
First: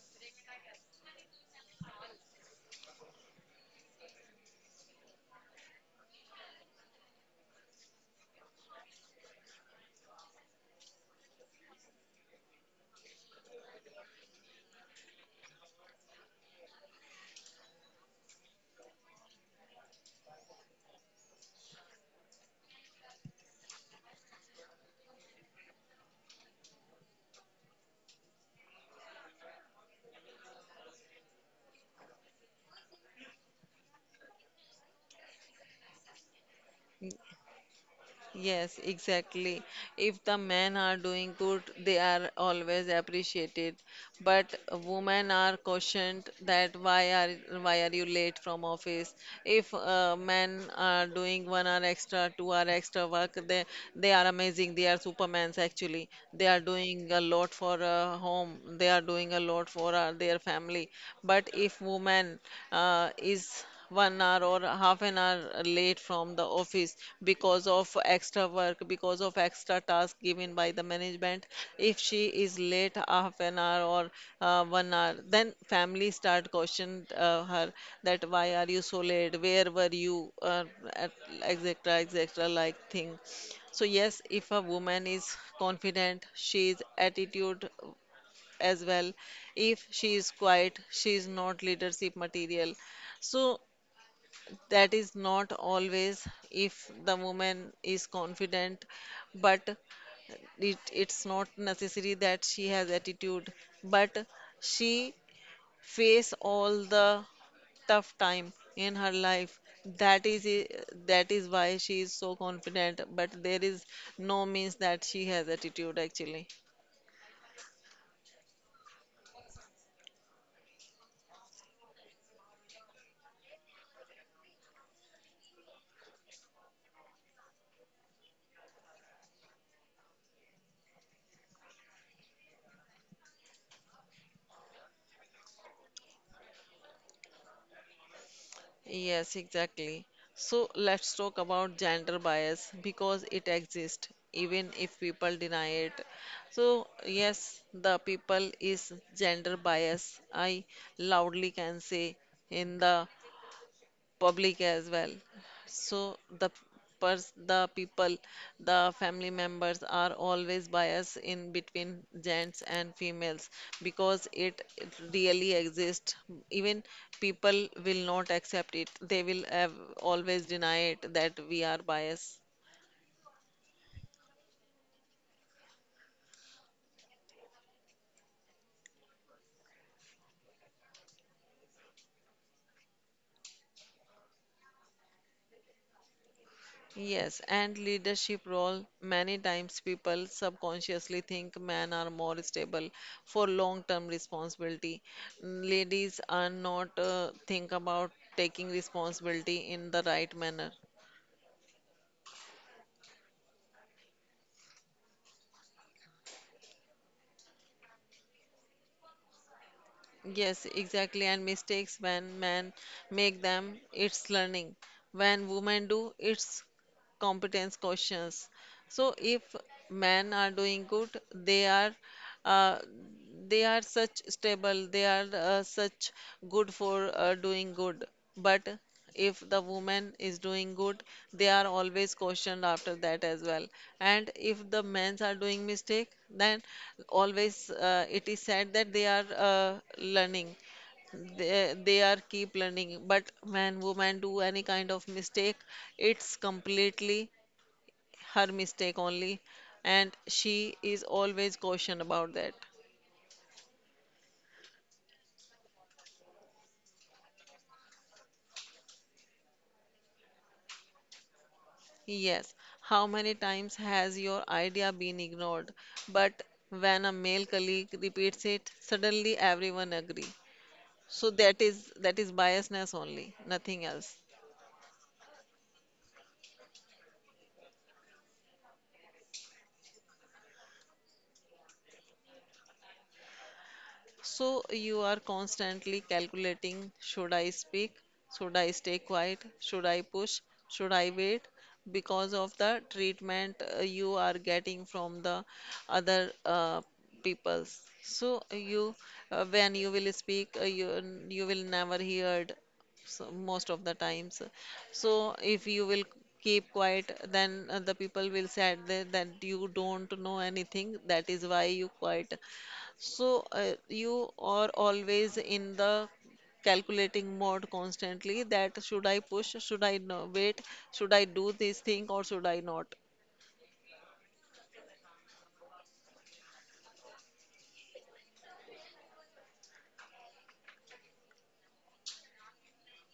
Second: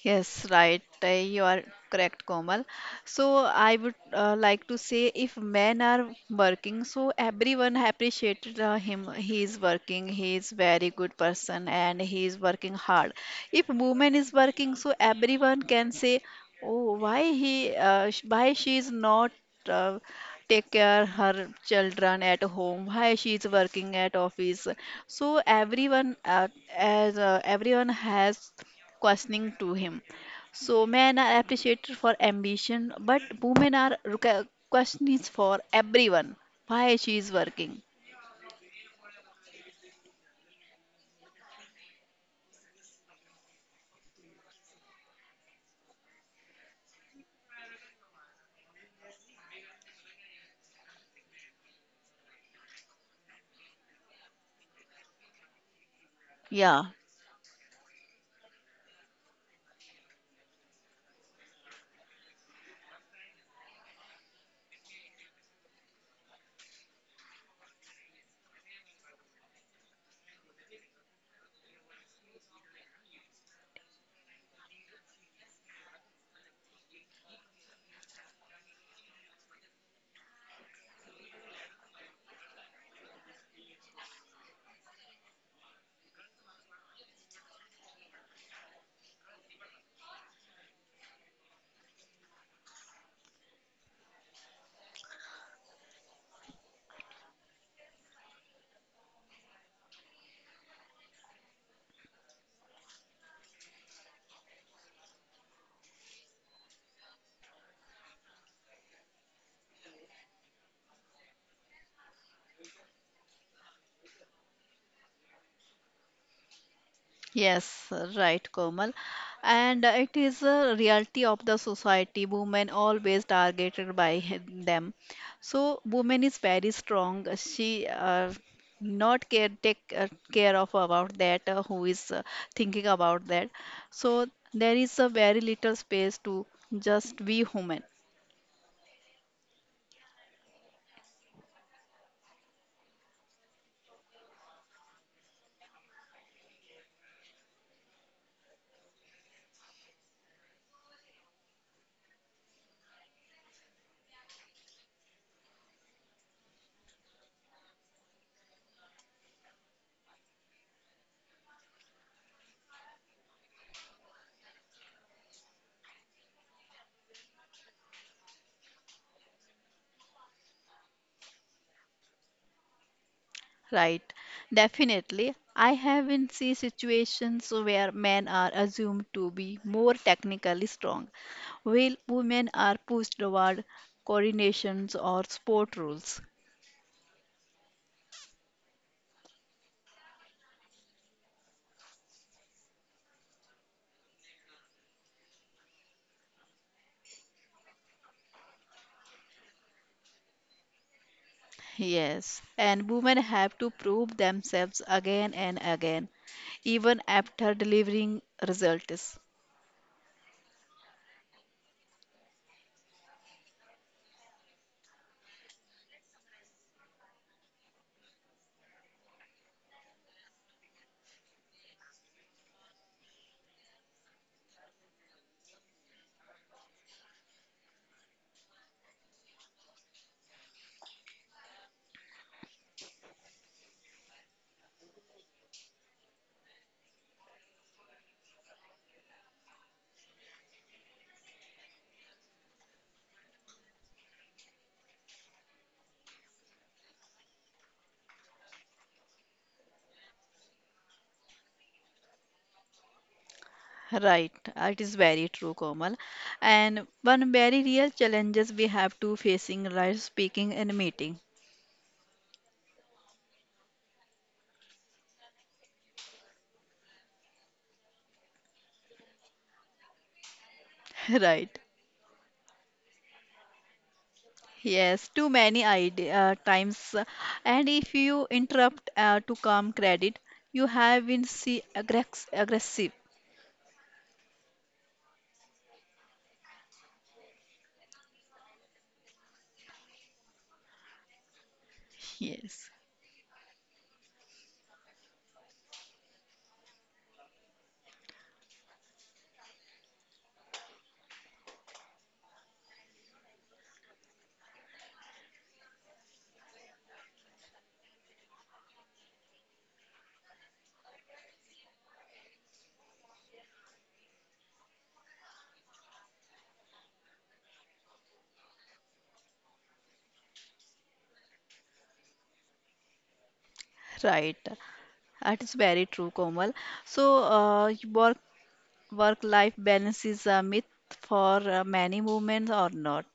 Yes, right. You are correct, Komal. So I would like to say if men are working, so everyone appreciated him. He is working. He is very good person and he is working hard. If woman is working, so everyone can say, oh, why he, why she is not uh, take care her children at home, why she is working at office? So everyone as everyone has questioning to him. So men are appreciated for ambition, but women are questions for everyone. Why she is working? Yes, exactly. If the men are doing good, they are always appreciated. But women are cautioned that why are you late from office? If men are doing 1 hour extra, 2 hour extra work, they are amazing. They are supermans actually. They are Yeah. doing a lot for home. They are doing a lot for their family. But if woman is 1 hour or half an hour late from the office because of extra work, because of extra task given by the management. If she is late half an hour or 1 hour, then family start question her that why are you so late? Where were you? At- Etc. etc. like thing. So yes, if a woman is confident, she is attitude as well. If she is quiet, she is not leadership material. So that is not always. If the woman is confident, but it's not necessary that she has attitude, but she face all the tough time in her life, that is that is why she is so confident, but there is no means that she has attitude actually. Yes, right, Komal. And it is a reality of the society. Women always targeted by them. So woman is very strong. She not care take care of about that who is thinking about that. So there is a very little space to just we human. Yes, exactly. So let's talk about gender bias, because it exists even if people deny it. So, yes, the people is gender bias. I loudly can say in the public as well, so the the people, the family members are always biased in between gents and females, because it really exists. Even people will not accept it, they will have always deny it that we are biased. Right, definitely. I have been see situations where men are assumed to be more technically strong, while women are pushed toward coordinations or sport rules. Yes, and leadership role. Many times people subconsciously think men are more stable for long-term responsibility. Mm, ladies are not think about taking responsibility in the right manner. Yes, and women have to prove themselves again and again, even after delivering results. Yes, exactly. And mistakes when men make them, it's learning. When women do, it's competence questions. So if men are doing good, uh, they are such stable, they are such good for doing good. But if the woman is doing good, they are always questioned after that as well. And if the men are doing mistake, then always it is said that they are learning, they are keep learning. But when woman do any kind of mistake, it's completely her mistake only, and she is always caution about that. Right, it is very true, Komal. And one very real challenges we have to facing right speaking and meeting. Yes, how many times has your idea been ignored? But when a male colleague repeats it, suddenly everyone agree. So Right. that is biasness only, nothing else. Yes, too many times. And if you interrupt to come credit, you have been see aggressive. So you are constantly calculating, should I speak? Should I stay quiet? Should I push? Should I wait? Because of Yes, the treatment you are getting from the other peoples. So you, when you will speak, you will never heard, so most of the times. So if you will keep quiet, then the people will say that, that you don't know anything. That is why you quiet. So, you are always in the calculating mode constantly, that should I push, should I, no, wait, should I do this thing or should I not? right. That is very true, Komal. So, work work life balance is a myth for many women or not.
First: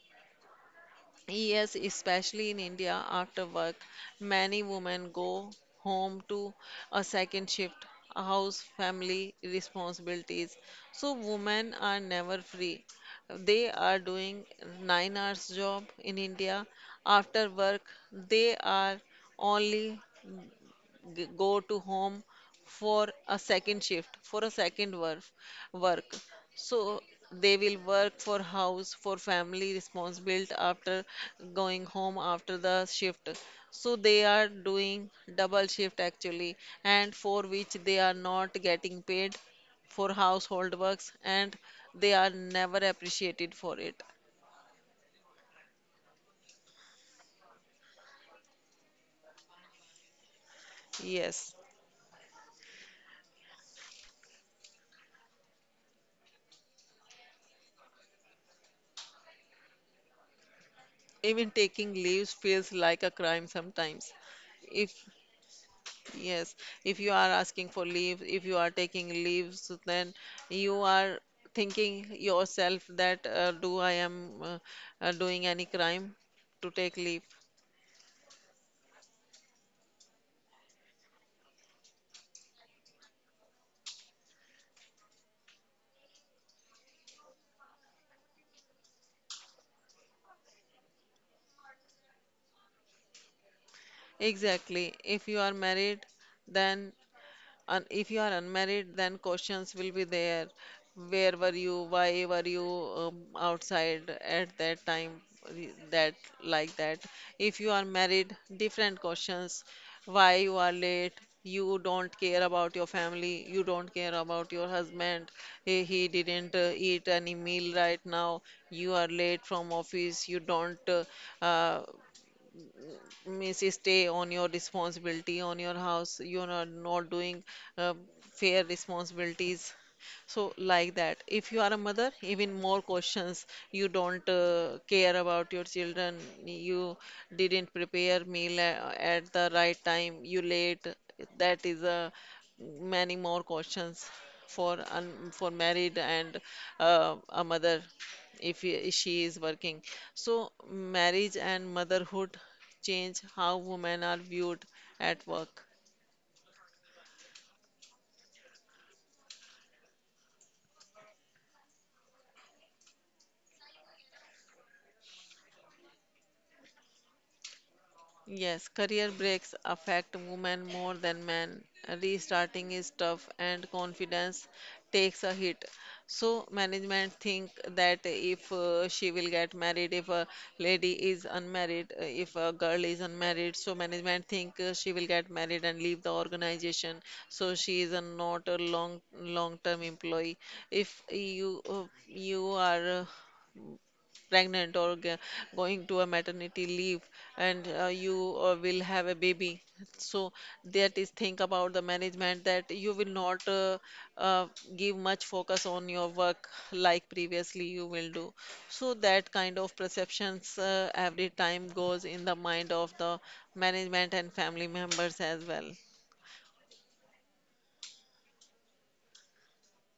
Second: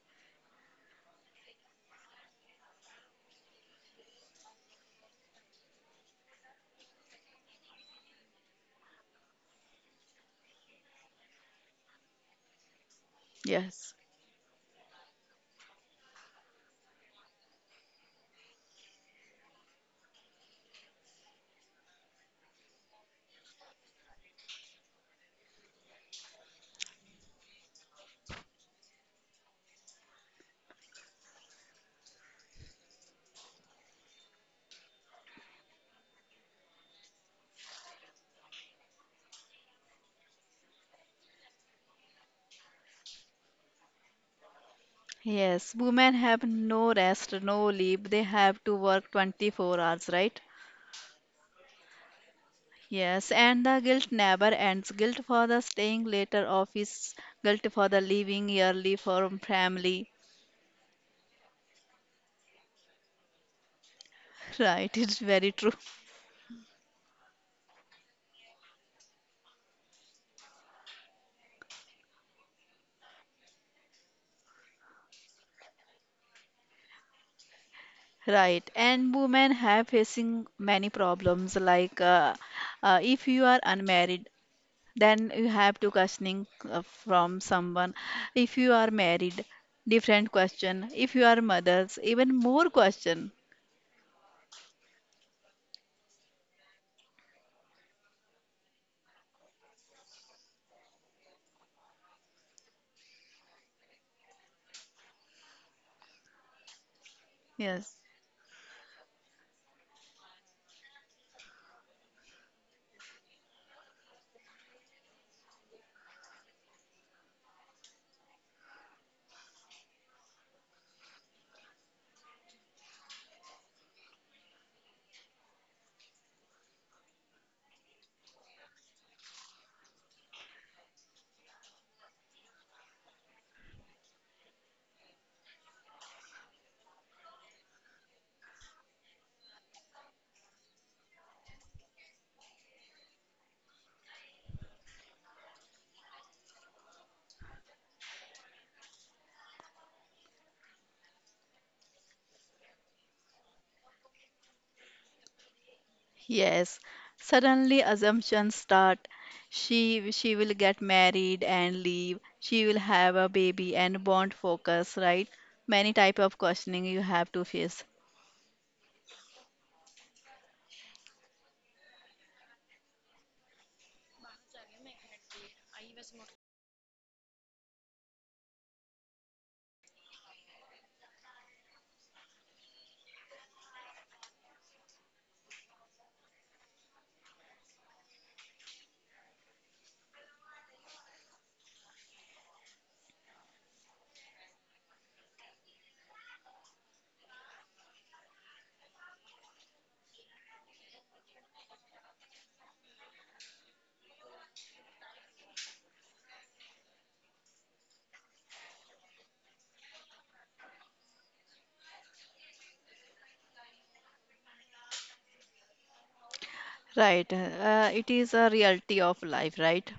Yes, especially in India. After work, many women go home to a second shift, a house, family responsibilities. So, women are never free. They Yes. are doing 9 hours job in India. After work, they are only go to home for a second shift, for a second work work, so they will work for house, for family responsibility, after going home after the shift. So they are doing double shift actually, and for which they are not getting paid for household works, and they are never appreciated for it. Yes, women have no rest, no leave. They have to work 24 hours, right? Yes, Yes, and the guilt never ends. Guilt for the staying later office, guilt for the leaving early from family. even taking leaves feels like a crime sometimes. Right, If it's very true. Yes, if you are asking for leave, if you are taking leaves, then you are thinking yourself that, do I am doing any crime to take leave? Right, and women have facing many problems like if you are unmarried, then you have to questioning from someone. If you are married, different question. If you are mothers, even more question. Exactly. If you are married, then. And if you are unmarried, then questions will be there. Where were you? Why were you outside at that time? That, like that. If you are Yes. married, different questions. Why you are late? You don't care about your family. You don't care about your husband. He didn't eat any meal right now. You are late from office. You don't uh, means stay on your responsibility on your house. You're not doing uh, fair responsibilities. So like that, if you are a mother, even more questions. You don't care about your children. You didn't prepare meal at the right time, you late. That is a many more questions for for married, and a mother if she is working. So marriage and motherhood change how women are viewed at work. Yes, suddenly assumptions start. She will get married and leave. She will have a baby and bond focus, right? Many type of questioning you have to face, Yes, career breaks affect women more than men. Restarting is tough and confidence takes a hit. So management think that if she will get married, if a lady is unmarried, if a girl is unmarried, so management think she will get married and leave the organization. So she is a not a long long term employee. If you are pregnant or going to a maternity leave, and you will have a baby, so that is think about the management, that you will not uh, give much focus on your work like previously you will do. So that kind of perceptions every time goes in the mind of the management and family members as well. right? It is a reality of life, right?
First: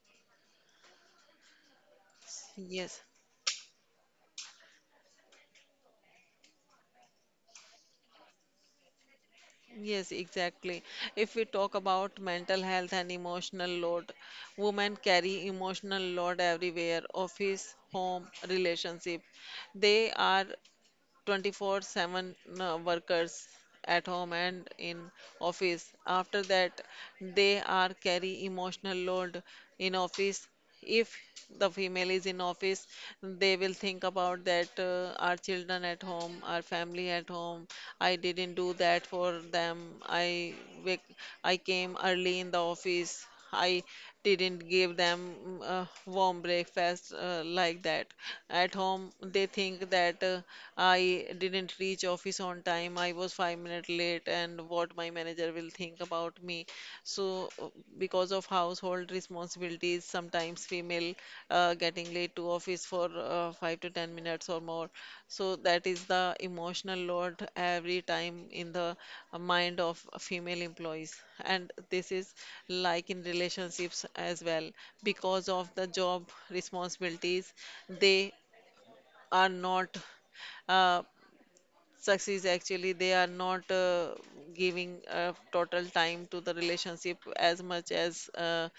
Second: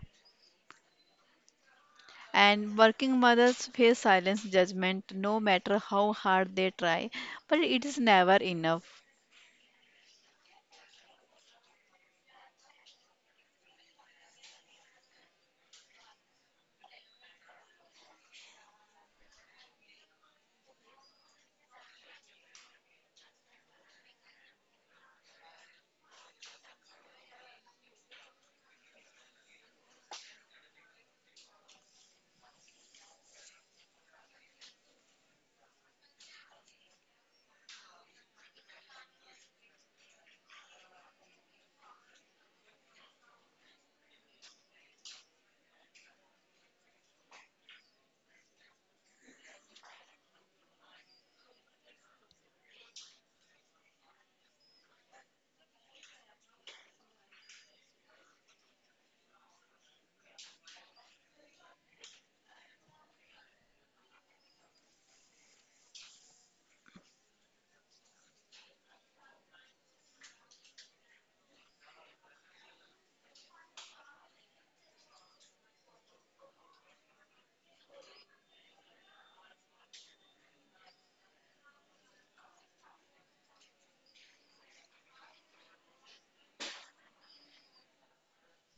And Yes. working mothers face silence judgment no matter how hard they try, but it is never enough. Yes, exactly. If we talk about mental health and emotional load, women carry emotional load everywhere, office, home, relationship. They are 24/7 workers at home and in office. After that, they are carry emotional load in office. If the female is in office, they will think about that, our children at home, our family at home, I didn't do that for them. I wake, I came early in the office, I didn't give them, mm, a warm breakfast, like that. At home, they think that, I didn't reach office on time, I was 5 minutes late, and what my manager will think about me. So, because of household responsibilities, sometimes female getting late to office for 5 to 10 minutes or more. So that is the emotional load every time in the mind of female employees. And this is like in relationships as well, because of the job responsibilities, they are not uh, success actually, they are not giving total time to the relationship as much as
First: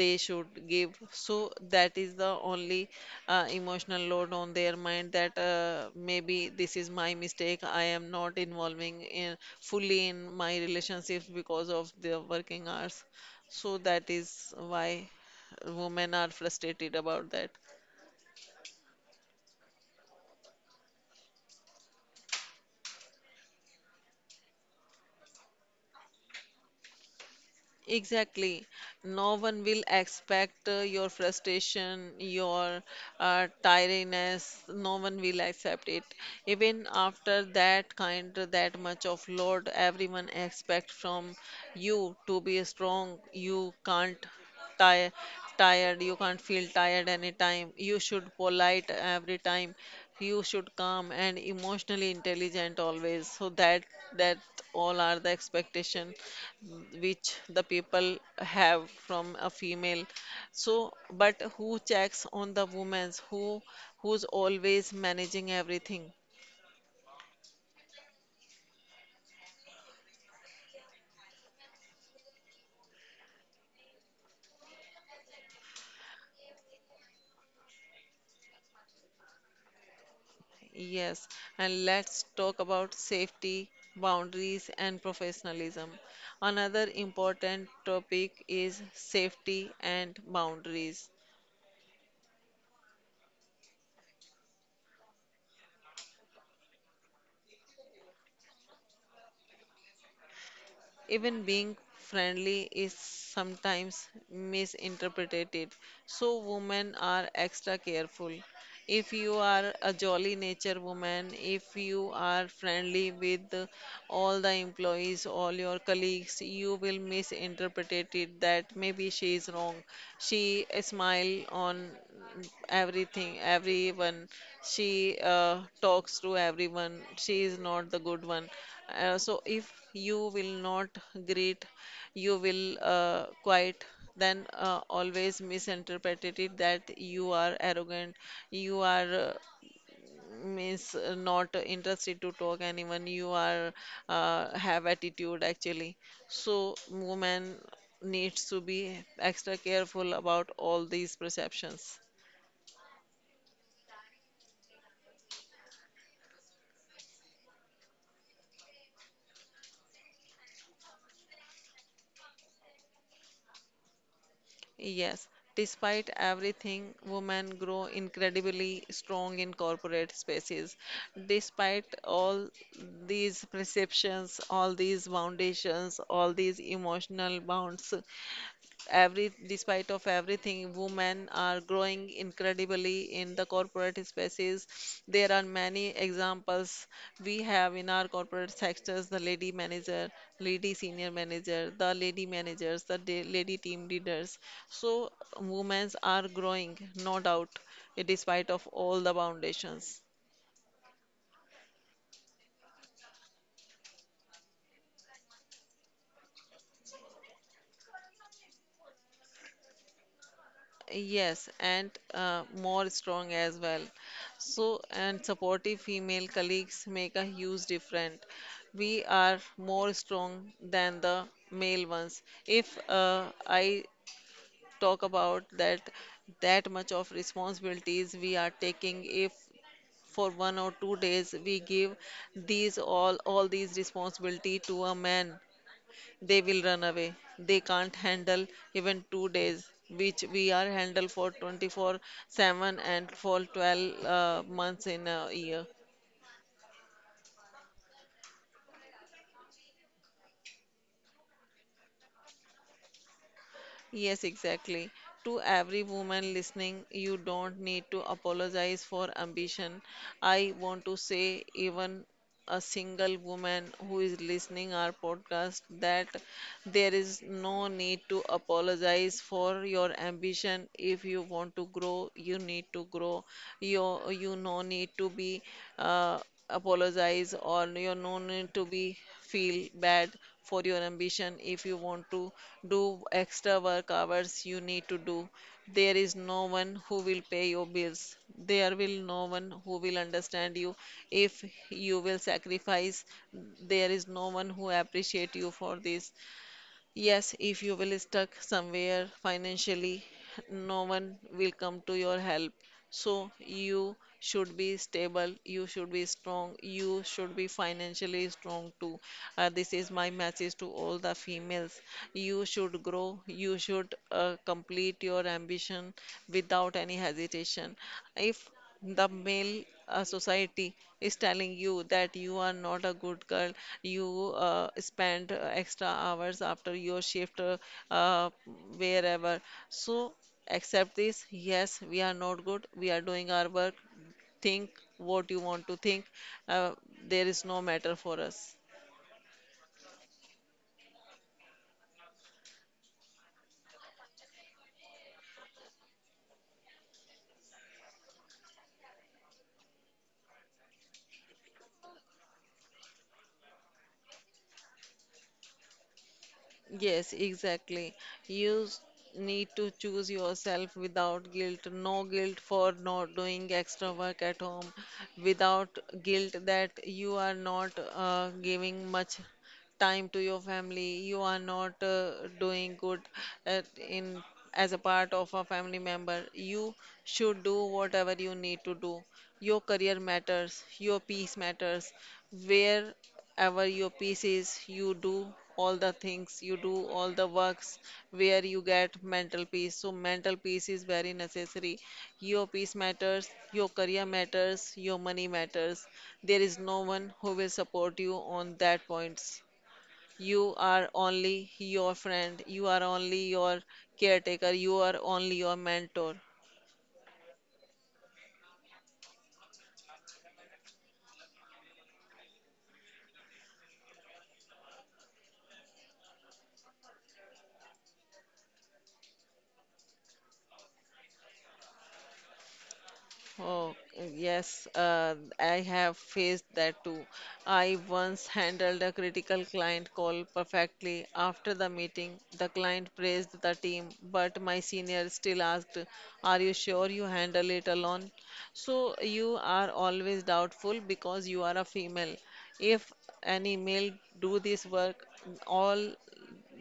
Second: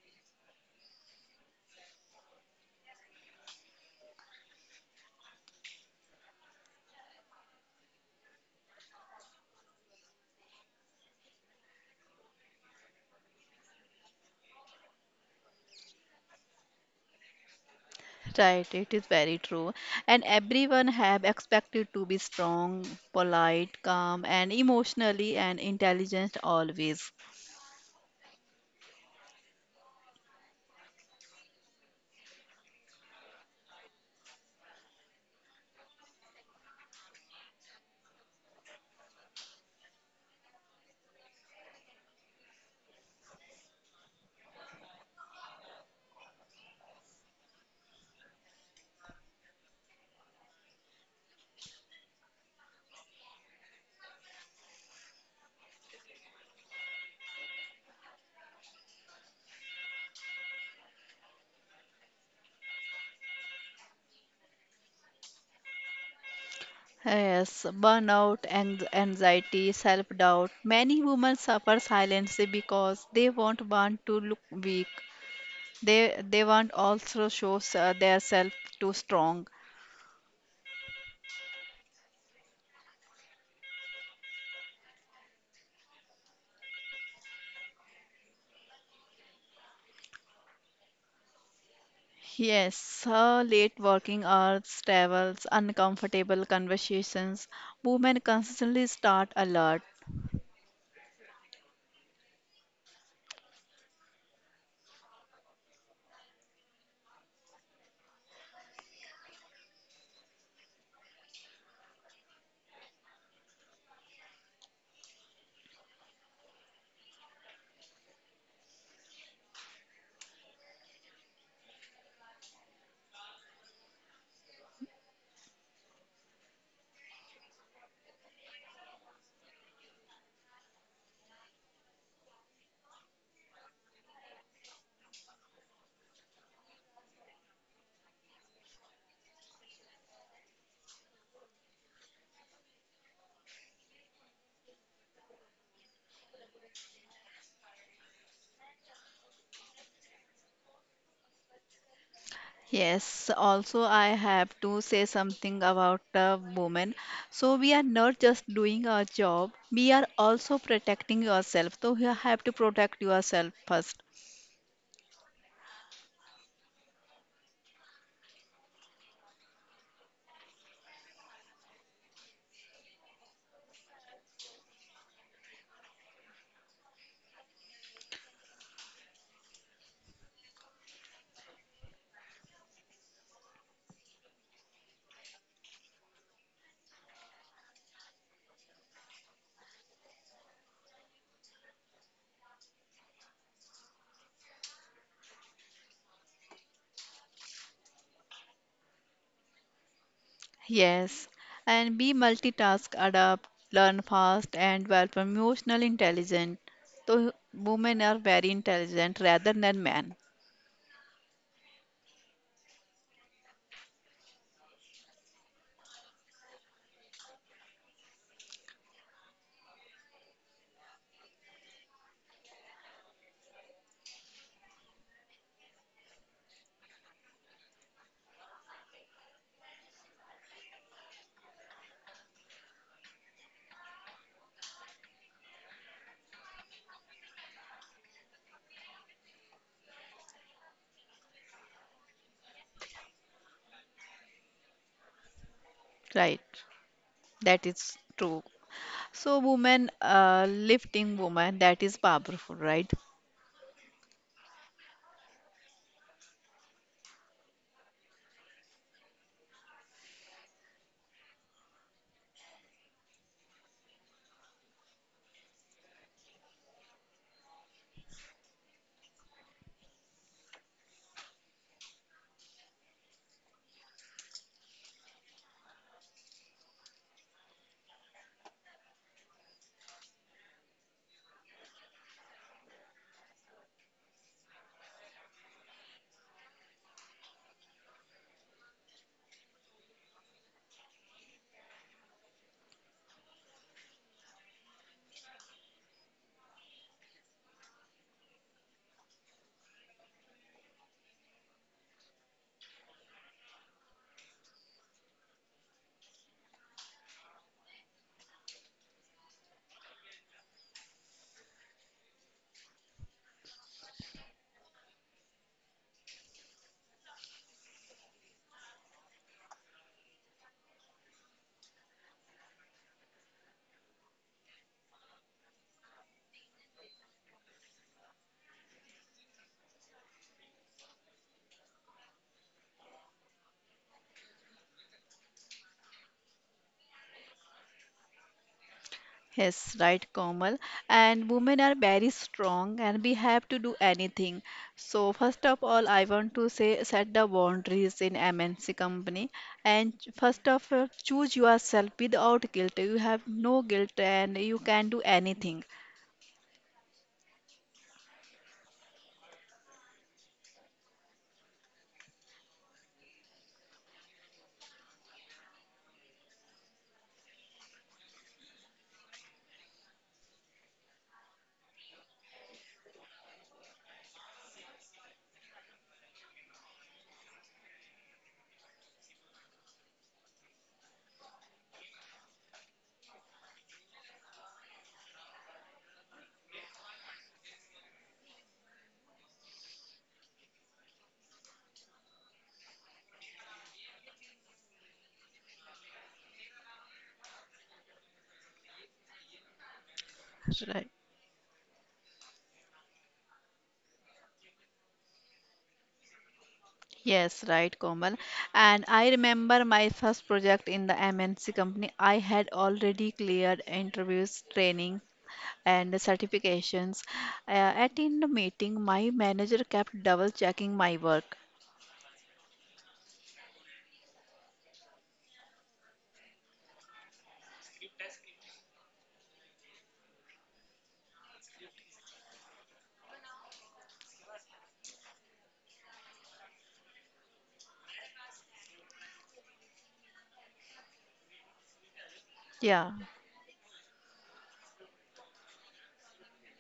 they should give. So that is the only emotional load on their mind, that maybe this is my mistake, I am not involving in fully in my relationships because of the working hours. So that is why women are frustrated about that. Right, it is very true. And everyone have expected to be strong, polite, calm, and emotionally and intelligent always. Exactly. No one will expect your frustration, your tiredness. No one will accept it. Even after that kind, that much of load, everyone expect from you to be strong. You can't tire, tired. You can't feel tired anytime. You should polite every time. You should calm and emotionally intelligent always. So that that all are the expectation which the people have from a female. So, but who checks on the women's, who who's always managing everything? Yes, burnout, anxiety, self-doubt. Many women suffer silently because they won't want to look weak. They want also shows their self too strong. Yes, and let's talk about safety, boundaries and professionalism. Another important topic is safety and boundaries. Yes, late working hours, travels, uncomfortable conversations. Women constantly start alert. Even being friendly is sometimes misinterpreted, so women are extra careful. If you are a jolly nature woman, if you are friendly with all the employees, all your colleagues, you will misinterpret it that maybe she is wrong. She smile on everything, everyone. She talks to everyone. She is not the good one. So if you will not greet, you will quiet, then always misinterpreted it that you are arrogant, you are means not interested to talk anyone, you are have attitude actually. So woman needs to be extra careful about all these perceptions. Yes, also I have to say something about the women. So we are not just doing our job, we are also protecting yourself. So you have to protect yourself first. Yes, despite everything, women grow incredibly strong in corporate spaces. Despite all these perceptions, all these foundations, all these emotional bonds, every despite of everything, women are growing incredibly in the corporate spaces. There are many examples we have in our corporate sectors, the lady manager, lady senior manager, the lady managers, the lady team leaders. So women are growing, no doubt, despite of all the foundations. Yes, and be multitask, adapt, learn fast, and develop emotional intelligence. So women are very intelligent rather than men. Yes, and more strong as well. So, and supportive female colleagues make a huge difference. We are more strong than the male ones. If I talk about that, that much of responsibilities we are taking, if for 1 or 2 days we give these all these responsibility to a man, they will run away. They can't handle even 2 days, which we are handle for 24/7 and for 12 months in a year. Right, that is true. So women, lifting woman, that is powerful, right? Yes, exactly. To every woman listening, you don't need to apologize for ambition. I want to say, even a single woman who is listening our podcast, that there is no need to apologize for your ambition. If you want to grow, you need to grow. You no need to be uh, apologize, or you no need to be feel bad for your ambition. If you want to do extra work hours, you need to do. There is no one who will pay your bills. There will no one who will understand you. If you will sacrifice, there is no one who appreciate you for this. Yes, if you will stuck somewhere financially, no one will come to your help. So you should be stable, you should be strong, you should be financially strong too. This is my message to all the females. You should grow, you should complete your ambition without any hesitation. If the male society is telling you that you are not a good girl, you spend extra hours after your shift uh, wherever. So Accept this. Yes, we are not good. We are doing our work. Think what you want to think. Uh, there is no matter for us. Yes, right, Komal. And women are very strong and we have to do anything. So, first of all, I want to say set the boundaries in MNC company. And first of all, choose yourself without guilt. You have no guilt and you can do anything. Yes, exactly. You need to choose yourself without guilt. No guilt for not doing extra work at home, without guilt that you are not giving much time to your family, you are not doing good in as a part of a family member. You should do whatever you need to do. Your career matters, your peace matters. Where ever your piece is, you do all the things, you do all the works where you get mental peace. So, mental peace is very necessary. Your peace matters, your career matters, your money matters. There is no one who will support you on that points. You are Right. only your friend, you are only your caretaker, you are only your mentor. Yes, right, Komal. And I remember my first project in the MNC company. I had already cleared interviews, training, and certifications. At in the meeting, my manager kept double checking my work. Oh, yes, I have faced that too. I once handled a critical client call perfectly. After the meeting, the client praised the team, but my senior still asked, are you sure you handle it alone? So you are always doubtful because you are a female. Yeah, If any male do this work, all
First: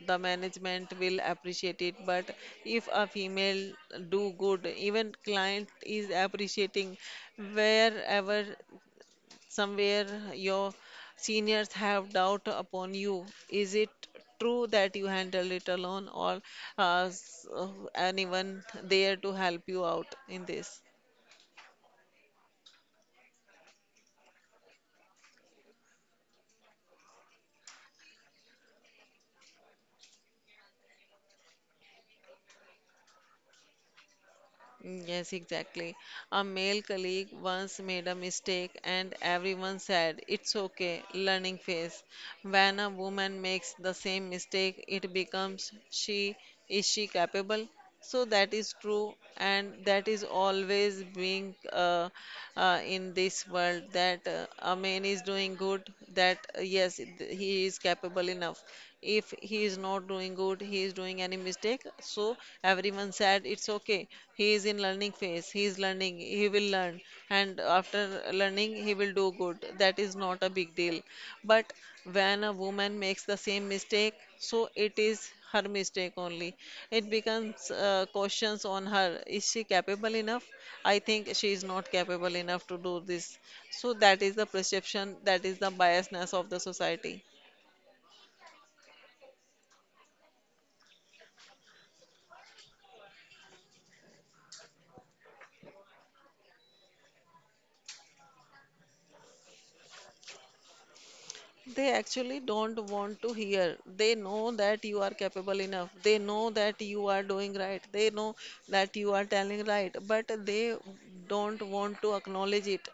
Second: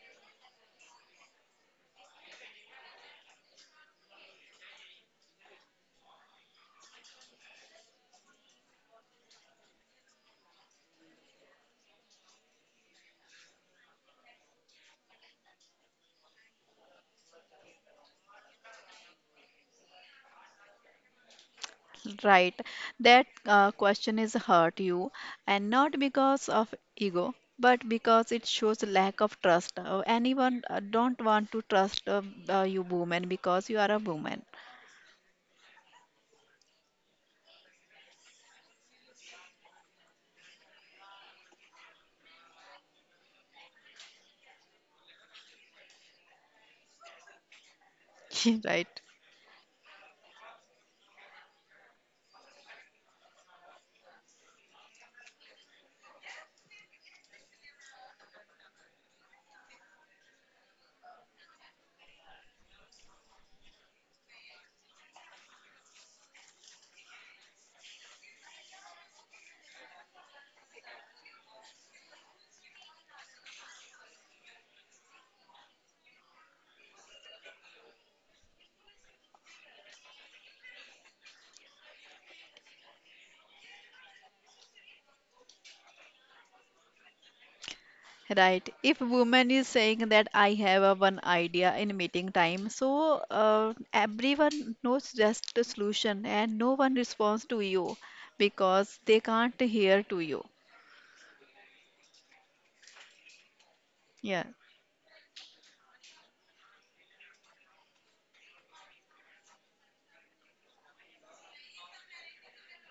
the management will appreciate it, but if a female do good, even client is appreciating, wherever, somewhere, your seniors have doubt upon you. Is it true that you handle it alone, or uh, s- uh, anyone there to help you out in this? right. That question is hurt you, and not because of ego, but because it shows lack of trust. Anyone don't want to trust you woman because you are a woman, Mm, yes, exactly. A male colleague once made a mistake, and everyone said, it's okay, learning phase. When a woman makes the same mistake, it becomes, she capable? So that is right? true, and that is always being in this world, that a man is doing good, that yes, he is capable enough. If he is not doing good, he is doing any mistake, so everyone said it's okay, he is in learning phase, he is learning, he will learn, and after learning he will do good, that is not a big deal. But when a woman makes the same mistake, so it is her mistake only. It becomes questions on her, is she capable enough? I think she is not capable enough to do this. So that is the perception, that is the biasness of the society. Right. If woman is saying that I have a one idea in meeting time, so everyone knows just the solution and no one responds to you because they can't hear to you. They actually don't want to hear. They Yeah. know that you are capable enough. They know that you are doing right. They know that you are telling right, but they don't want to acknowledge it.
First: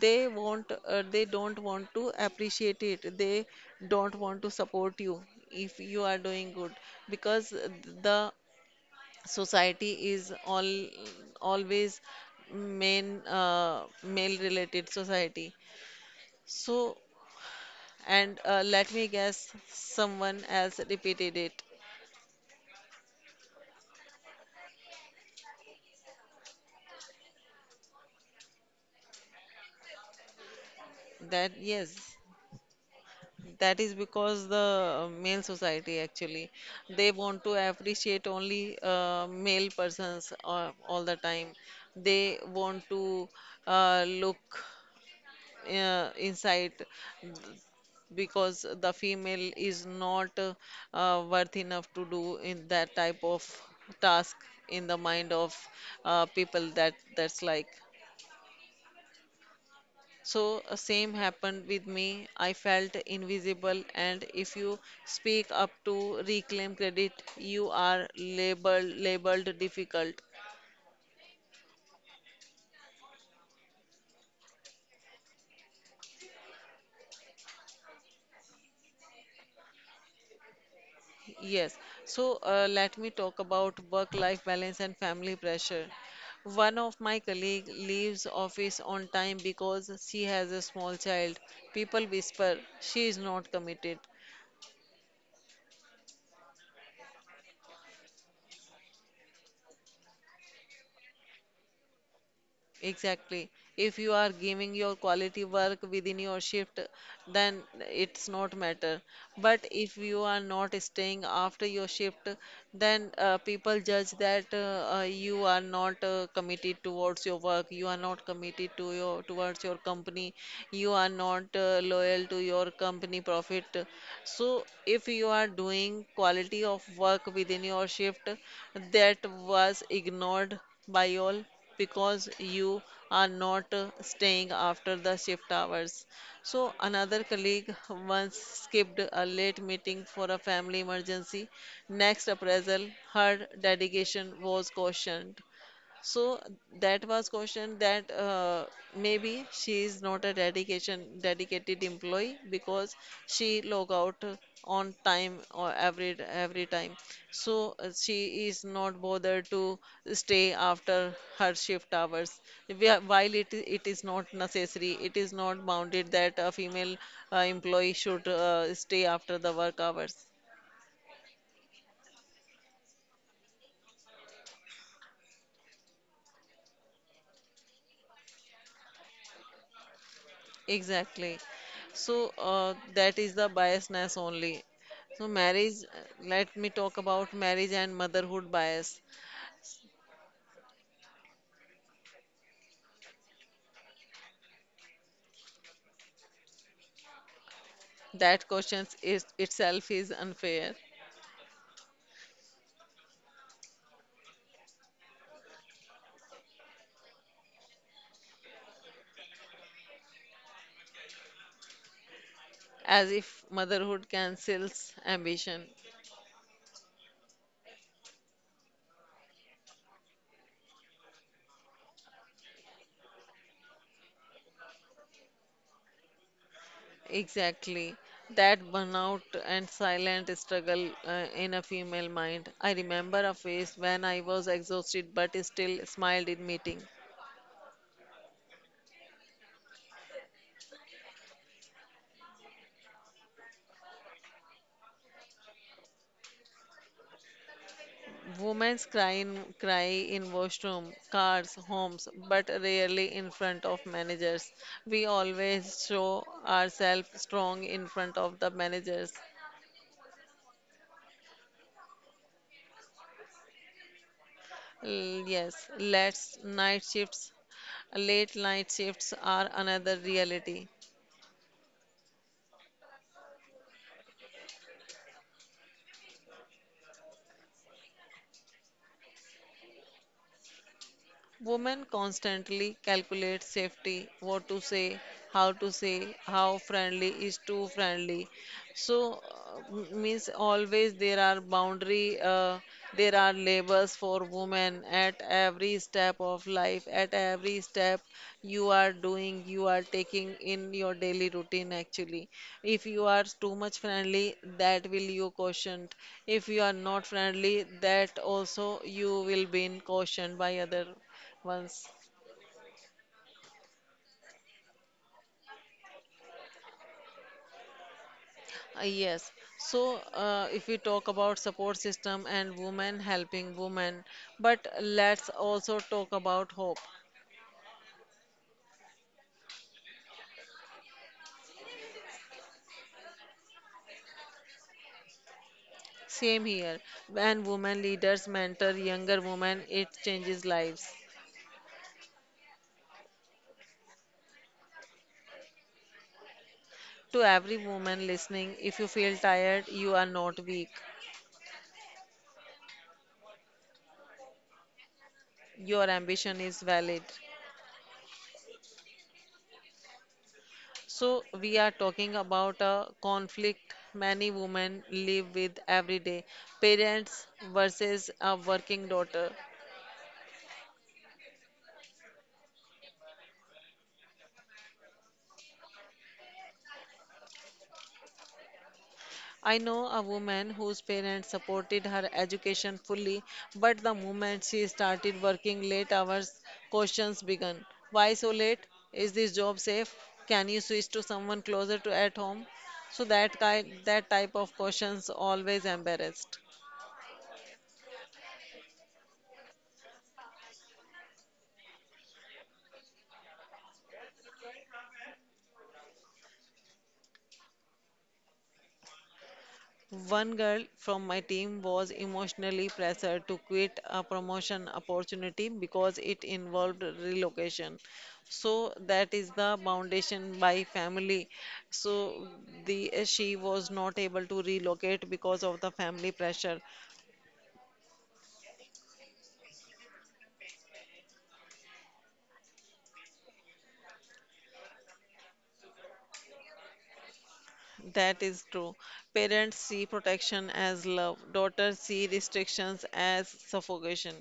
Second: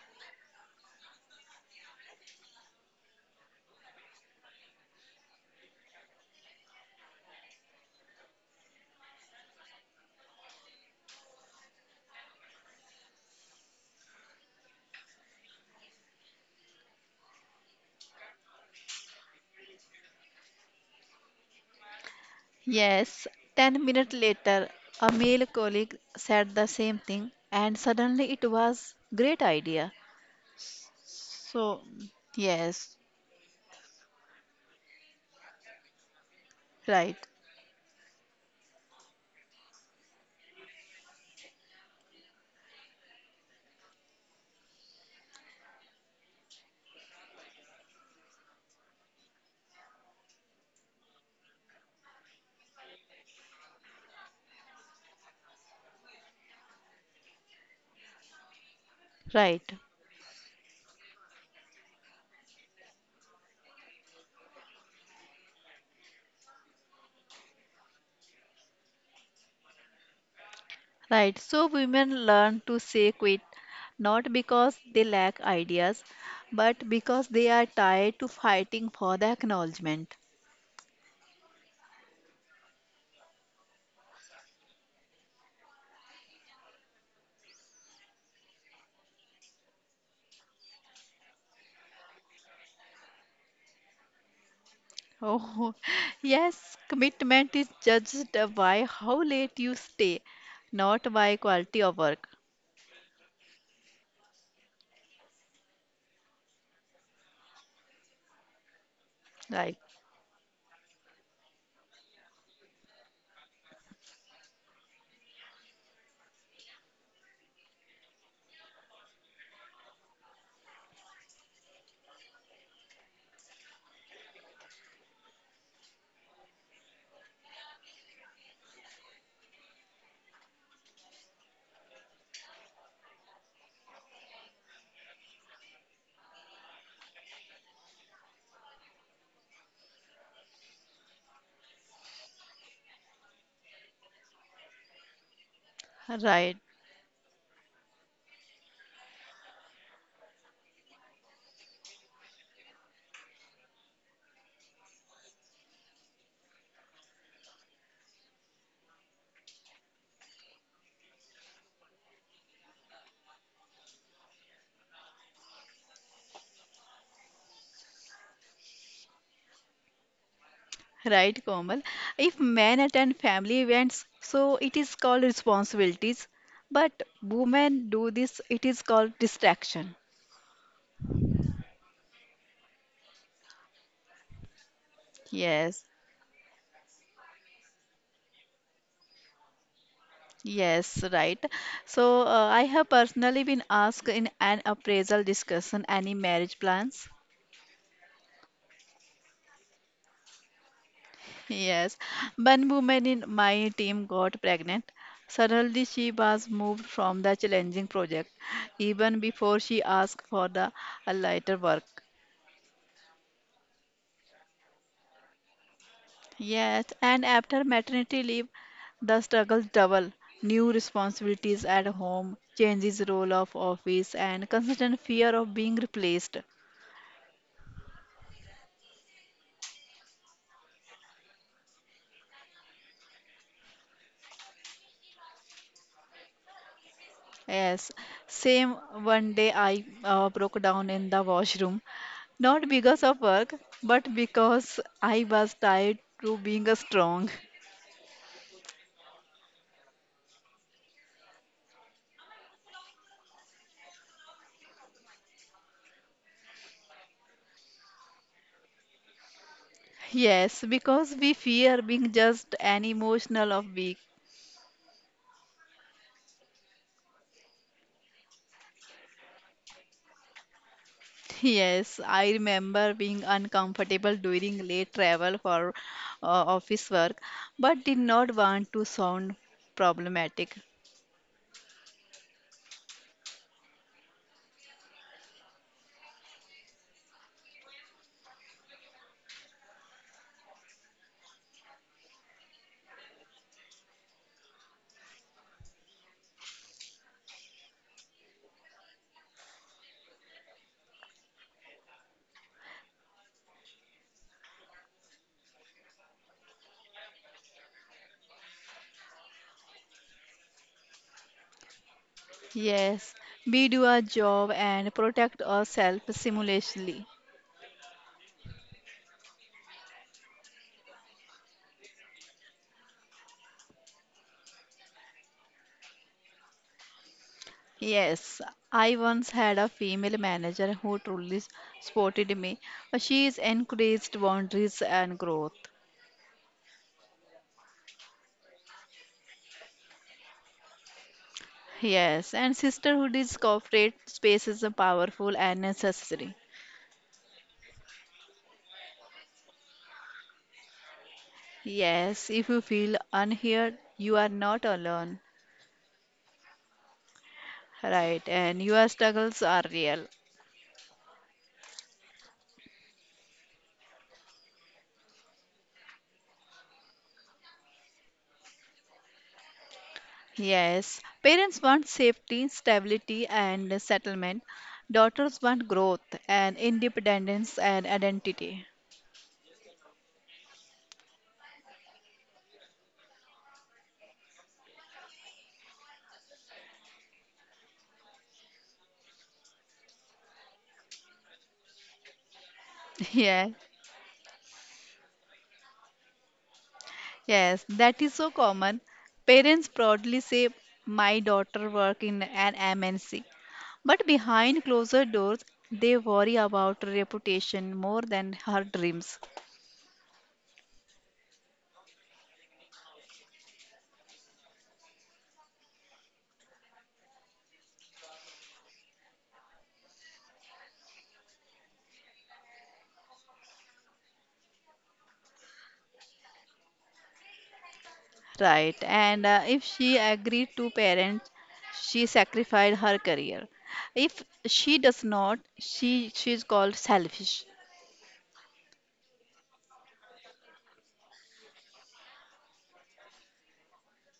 They want, they don't want to appreciate it. They don't want to support you if you are doing good, because the society is all always main male related society. So, and let me guess, someone else repeated it. Yes. 10 minutes later, a male colleague said the same thing and suddenly it was great idea. That, So yes, yes, that is because the male society actually, they right, want to appreciate only male persons all the time. They want to look inside, because the female is not worth enough to do in that type of task, in the mind of people, that that's like. right. So, same happened with me. I felt invisible, and if you speak up to reclaim credit, you are labeled difficult. Right, so women learn to say quit, not because they lack ideas, but because they are tired to fighting for the acknowledgement. Yes. So, let me talk about work-life balance and family pressure. One of my colleague leaves office on time because she has a small child. People whisper she is not committed. Oh, yes, commitment is judged by how late you stay, not by quality of work. Exactly. If you are giving your quality work within your shift, then it's not matter. But Right, if you are not staying after your shift, then people judge that you are not committed towards your work. You are not committed to your towards your company. You are not loyal to your company profit. So if you are doing quality of work within your shift, that was ignored by all, because you are not staying after the shift hours. So, another colleague once skipped a late meeting for a family emergency. Next appraisal, her dedication was cautioned. So right, that was question that maybe she is not a dedication dedicated employee because she log out on time or every time. So she is not bothered to stay after her shift hours. While it is not necessary, it is not bounded that a female employee should stay after the work hours. right, Komal. If men attend family events, so it is called responsibilities, but women do this, it is called distraction. Exactly. So that is the biasness only. So marriage, Yes. let me talk about marriage and motherhood bias. Yes, right. So I have personally been asked in an appraisal discussion any marriage plans. That question is itself is unfair, Yes, one woman in my team got pregnant. Suddenly, she was moved from the challenging project, even before she asked for the lighter work. as if motherhood cancels ambition. Yes, and after maternity leave, the struggle double. New responsibilities at home, changes role of office, and constant fear of being replaced. Exactly. That burnout and silent struggle in a female mind. I remember a phase when I was exhausted but still smiled in meeting. Yes, same one day I broke down in the washroom, not because of work, but because I was tired to being a strong. Women's cry in washroom, cars, homes, but rarely in front of managers. We always show ourselves strong in front of the managers. Yes, because we fear being just an emotional of weak. L- yes, let's night shifts, late night shifts are another reality. Yes, I remember being uncomfortable during late travel for office work, but did not want to sound problematic. Women constantly calculate safety, what to say, how friendly is too friendly. So, means always there are boundary, there are labors for women at every step of life, at every step you are doing, you are taking in your daily routine actually. If you are too much friendly, that will you cautioned. If you are not friendly, that also you will be cautioned by other ones. Yes, we do our job and protect ourselves simultaneously. Yes. So, if we talk about support system and women helping women, but let's also talk about hope. Yes, I once had a female manager who truly supported me. She is encouraged boundaries and growth. Same here. When women leaders mentor younger women, it changes lives. Yes, and sisterhood is corporate spaces are powerful and necessary. To every woman listening, if you feel tired, you are not weak. Yes, if you feel unheard, you are not alone. Your ambition is valid. Right, and your struggles are real. So, we are talking about a conflict many women live with every day, parents versus a working daughter. Yes, parents want safety, stability, and settlement. Daughters want growth and independence and identity. I know a woman whose parents supported her education fully, but the moment she started working late hours, questions began. Why so late? Is this job safe? Can you switch to someone closer to at home? So that Yeah. That type of questions always embarrassed. Yes, that is so common. Parents proudly say, My daughter work in an MNC. But behind closed doors, they worry about reputation more than her dreams. One girl from my team was emotionally pressured to quit a promotion opportunity because it involved relocation. So that is the foundation by family. So the she was not able to relocate because of the family pressure. Right, and if she agreed to parents, she sacrificed her career. If she does not, she is called selfish. That is true. Parents see protection as love. Daughters see restrictions as suffocation.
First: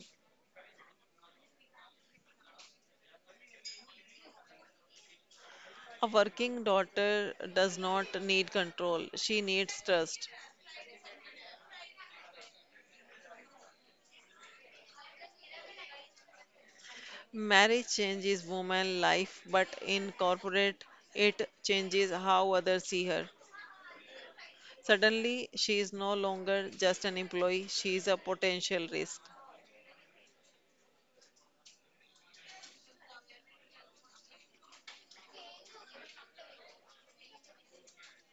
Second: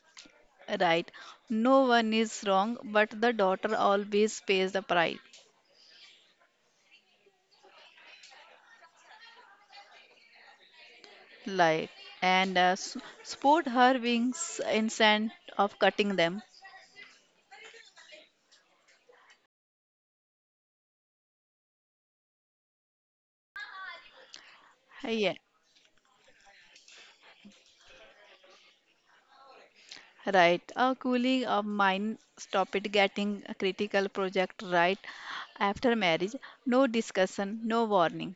Right, no one is wrong, but the daughter always pays the price. A working daughter does not need control. She needs trust. Like and sport her wings instead of cutting them. Marriage changes woman's life, but in corporate, it changes how others see her. Yeah, Suddenly, she is no longer just an employee, she is a potential risk. right. A cooling of mind. Stop it getting a critical project right after marriage. No discussion, no warning.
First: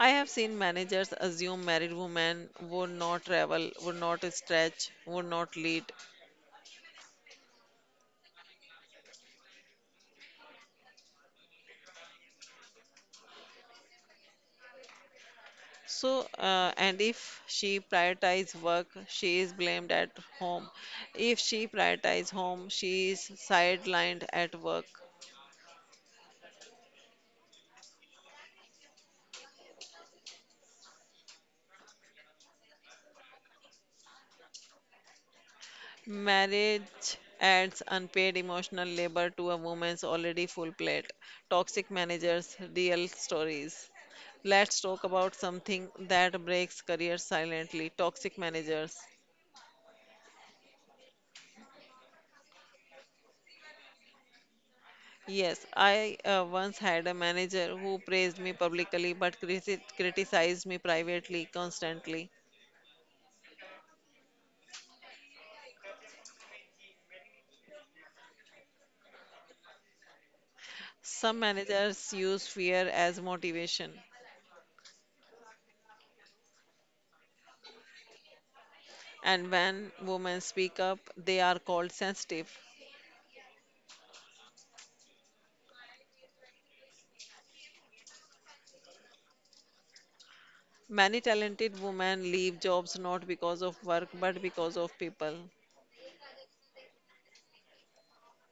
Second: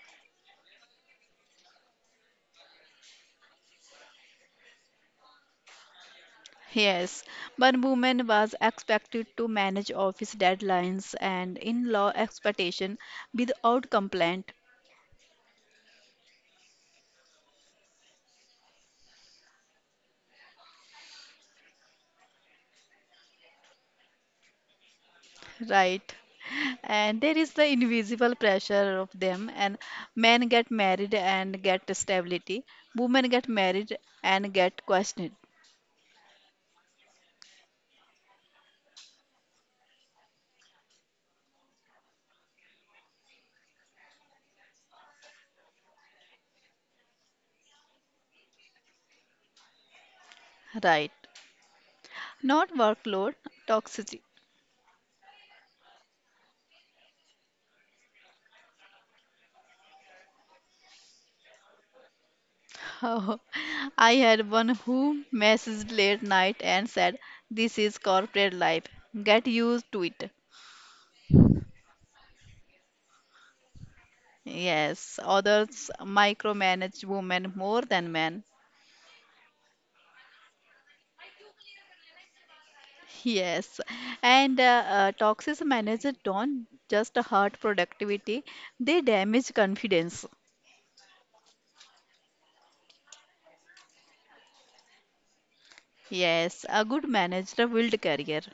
I have seen managers assume married women would not travel, would not stretch, would not lead. Yes, one woman was expected to manage office deadlines and in-law expectation without complaint. So, and if she prioritizes work, she is blamed at home. If she prioritizes home, she is sidelined at work. Right. And there is the invisible pressure of them. And men get married and get stability. Women get married and get questioned. Marriage adds unpaid emotional labor to a woman's already full plate. Toxic managers, real stories. Let's talk about something that breaks careers silently, toxic managers. Right. Not workload, toxicity. Yes, I once had a manager who praised me publicly but criticized me privately constantly. Oh, I had one who messaged late night and said, This is corporate life. Get used to it. Some managers use fear as motivation, Yes, others micromanage women more than men. and when women speak up, they are called sensitive. Yes, and toxic managers don't just hurt productivity, they damage confidence. Many talented women leave jobs not because of work but because of people. Yes, a good manager build career.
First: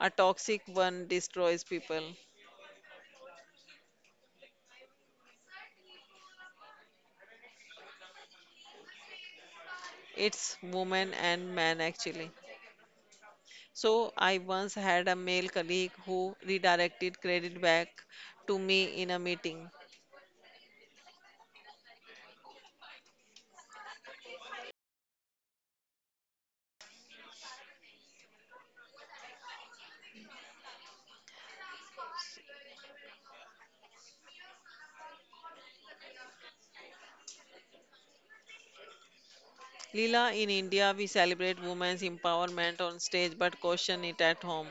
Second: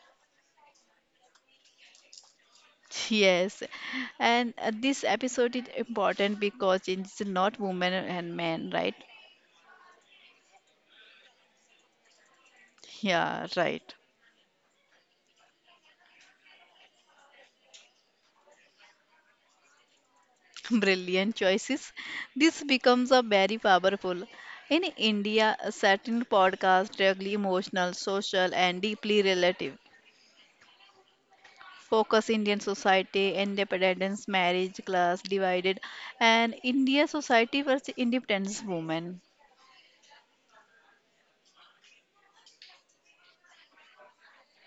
A toxic one destroys people. Yes, and this episode is important because it's not women and men, right? It's women and men actually. Yeah, right. So I once had a male colleague who redirected credit back to me in a meeting. Brilliant choices. This becomes a very powerful. In India, a certain podcast, really emotional, social, and deeply relative. Focus Indian society, independence, marriage, class divided, and India society was independence woman. Leela, in India we celebrate women's empowerment on stage but caution it at home.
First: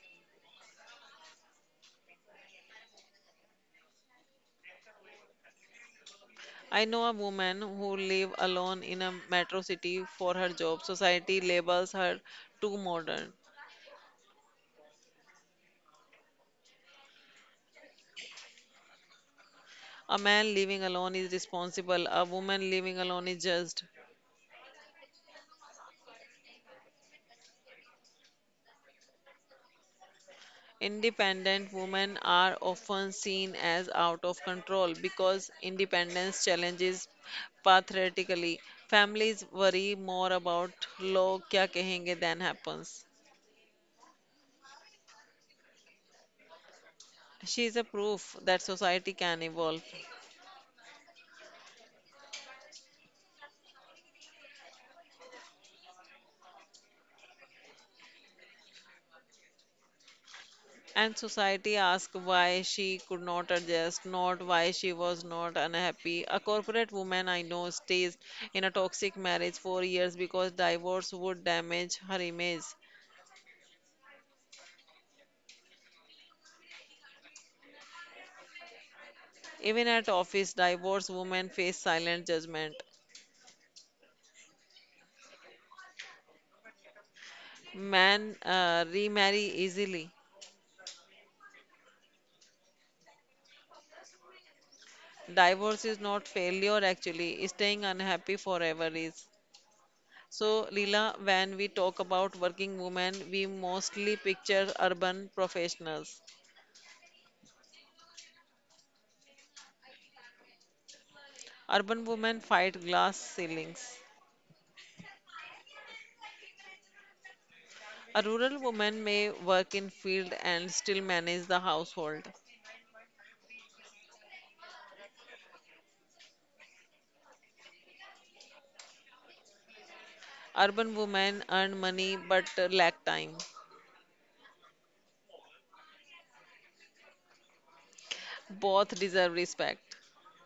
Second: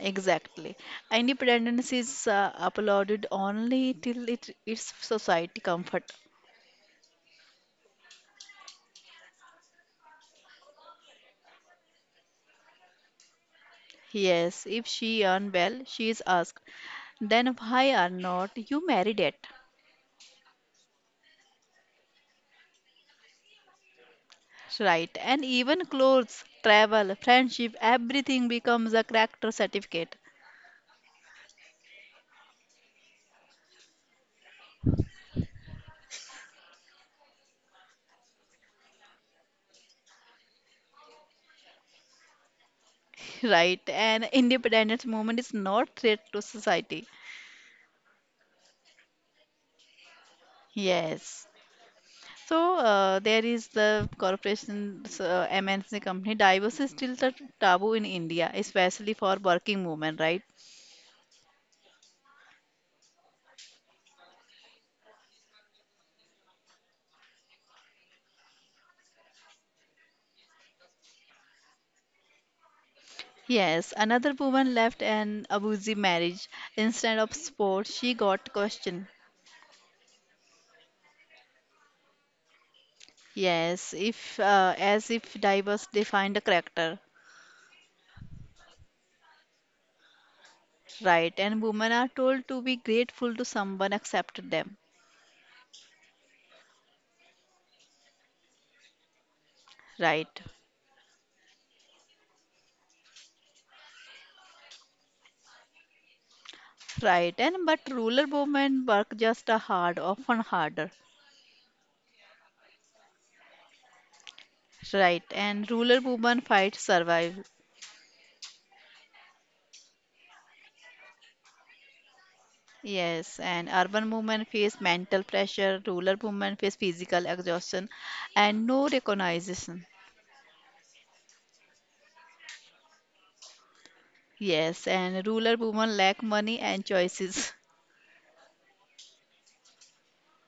Exactly, independence is applauded only till it its society comfort. I know a woman who lives alone in a metro city for her job. Society labels her too modern. Yes, if she earn well, she is asked. Then why are not you married yet? A man living alone is responsible, a woman living alone is judged. Right, and even clothes, travel, friendship, everything becomes a character certificate. Independent women are often seen as out of control because independence challenges patriarchally. Families worry more about log kya kahenge than happens. Right, and independence movement is not threat to society. She is a proof that society can evolve. Yes. So there is the corporations, MNC company. Divorce is still the taboo in India, especially for working women, right? And society asked why she could not adjust, not why she was not unhappy. A corporate woman I know stays in a toxic marriage for years because divorce would damage her image. Yes, another woman left an abusive marriage. Instead of support, she got question. Even at office, divorced women face silent judgment. Yes, if as if divorce defined a character, Men remarry easily. right? And women are told to be grateful to someone accepted them, Divorce is not failure actually, staying unhappy forever is. right? So, Leela, when we talk about working women, we mostly picture urban professionals. Right. And but rural women work just a hard, often harder. Urban women fight glass ceilings. Right, and rural women fight survive. A rural woman may work in field and still manage the household. Yes, and urban women face mental pressure, rural women face physical exhaustion, and no recognition. Urban women earn money but lack time. Yes, and rural women lack money and choices. Both deserve respect.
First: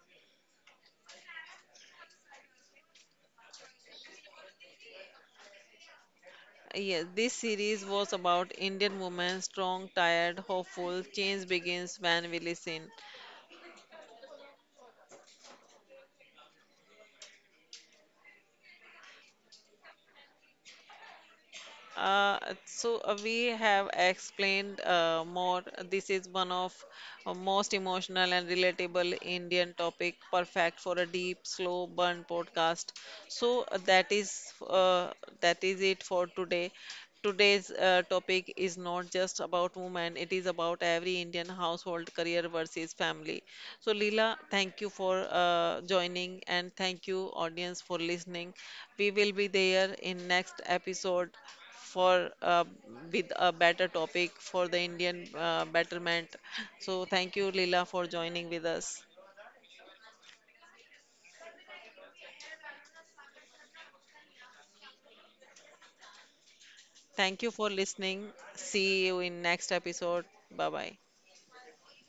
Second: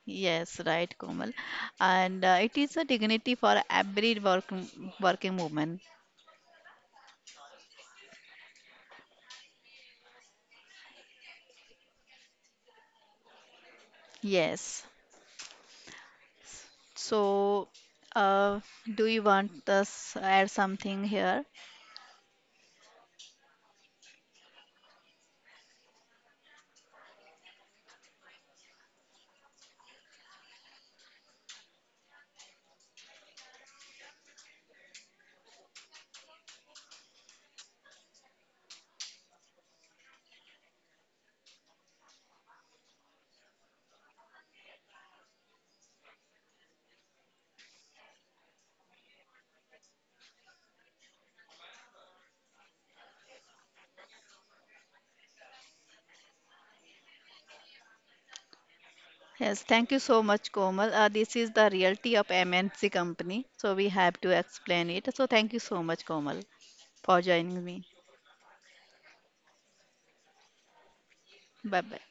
Yes, right, Komal. And it is a dignity for every working woman. Yes, this series was about Indian women, strong, tired, hopeful. Change begins when we listen. Yes. So, uh, do you want us add something here? Uh, so we have explained more. This is one of most emotional and relatable Indian topic, perfect for a deep, slow burn podcast. So that is it for today. Today's topic is not just about women; it is about every Indian household, career versus family. So Leela, thank you for joining, and thank you audience for listening. We will be there in next episode for with a better topic for the Indian betterment. So thank you, Leela, for joining with us. Yes, thank you so much, Komal. This is the realty of MNC company, so we have to explain it. So thank you so much, Komal, for Thank you joining for me. listening. See you in next episode. Bye bye. Bye bye.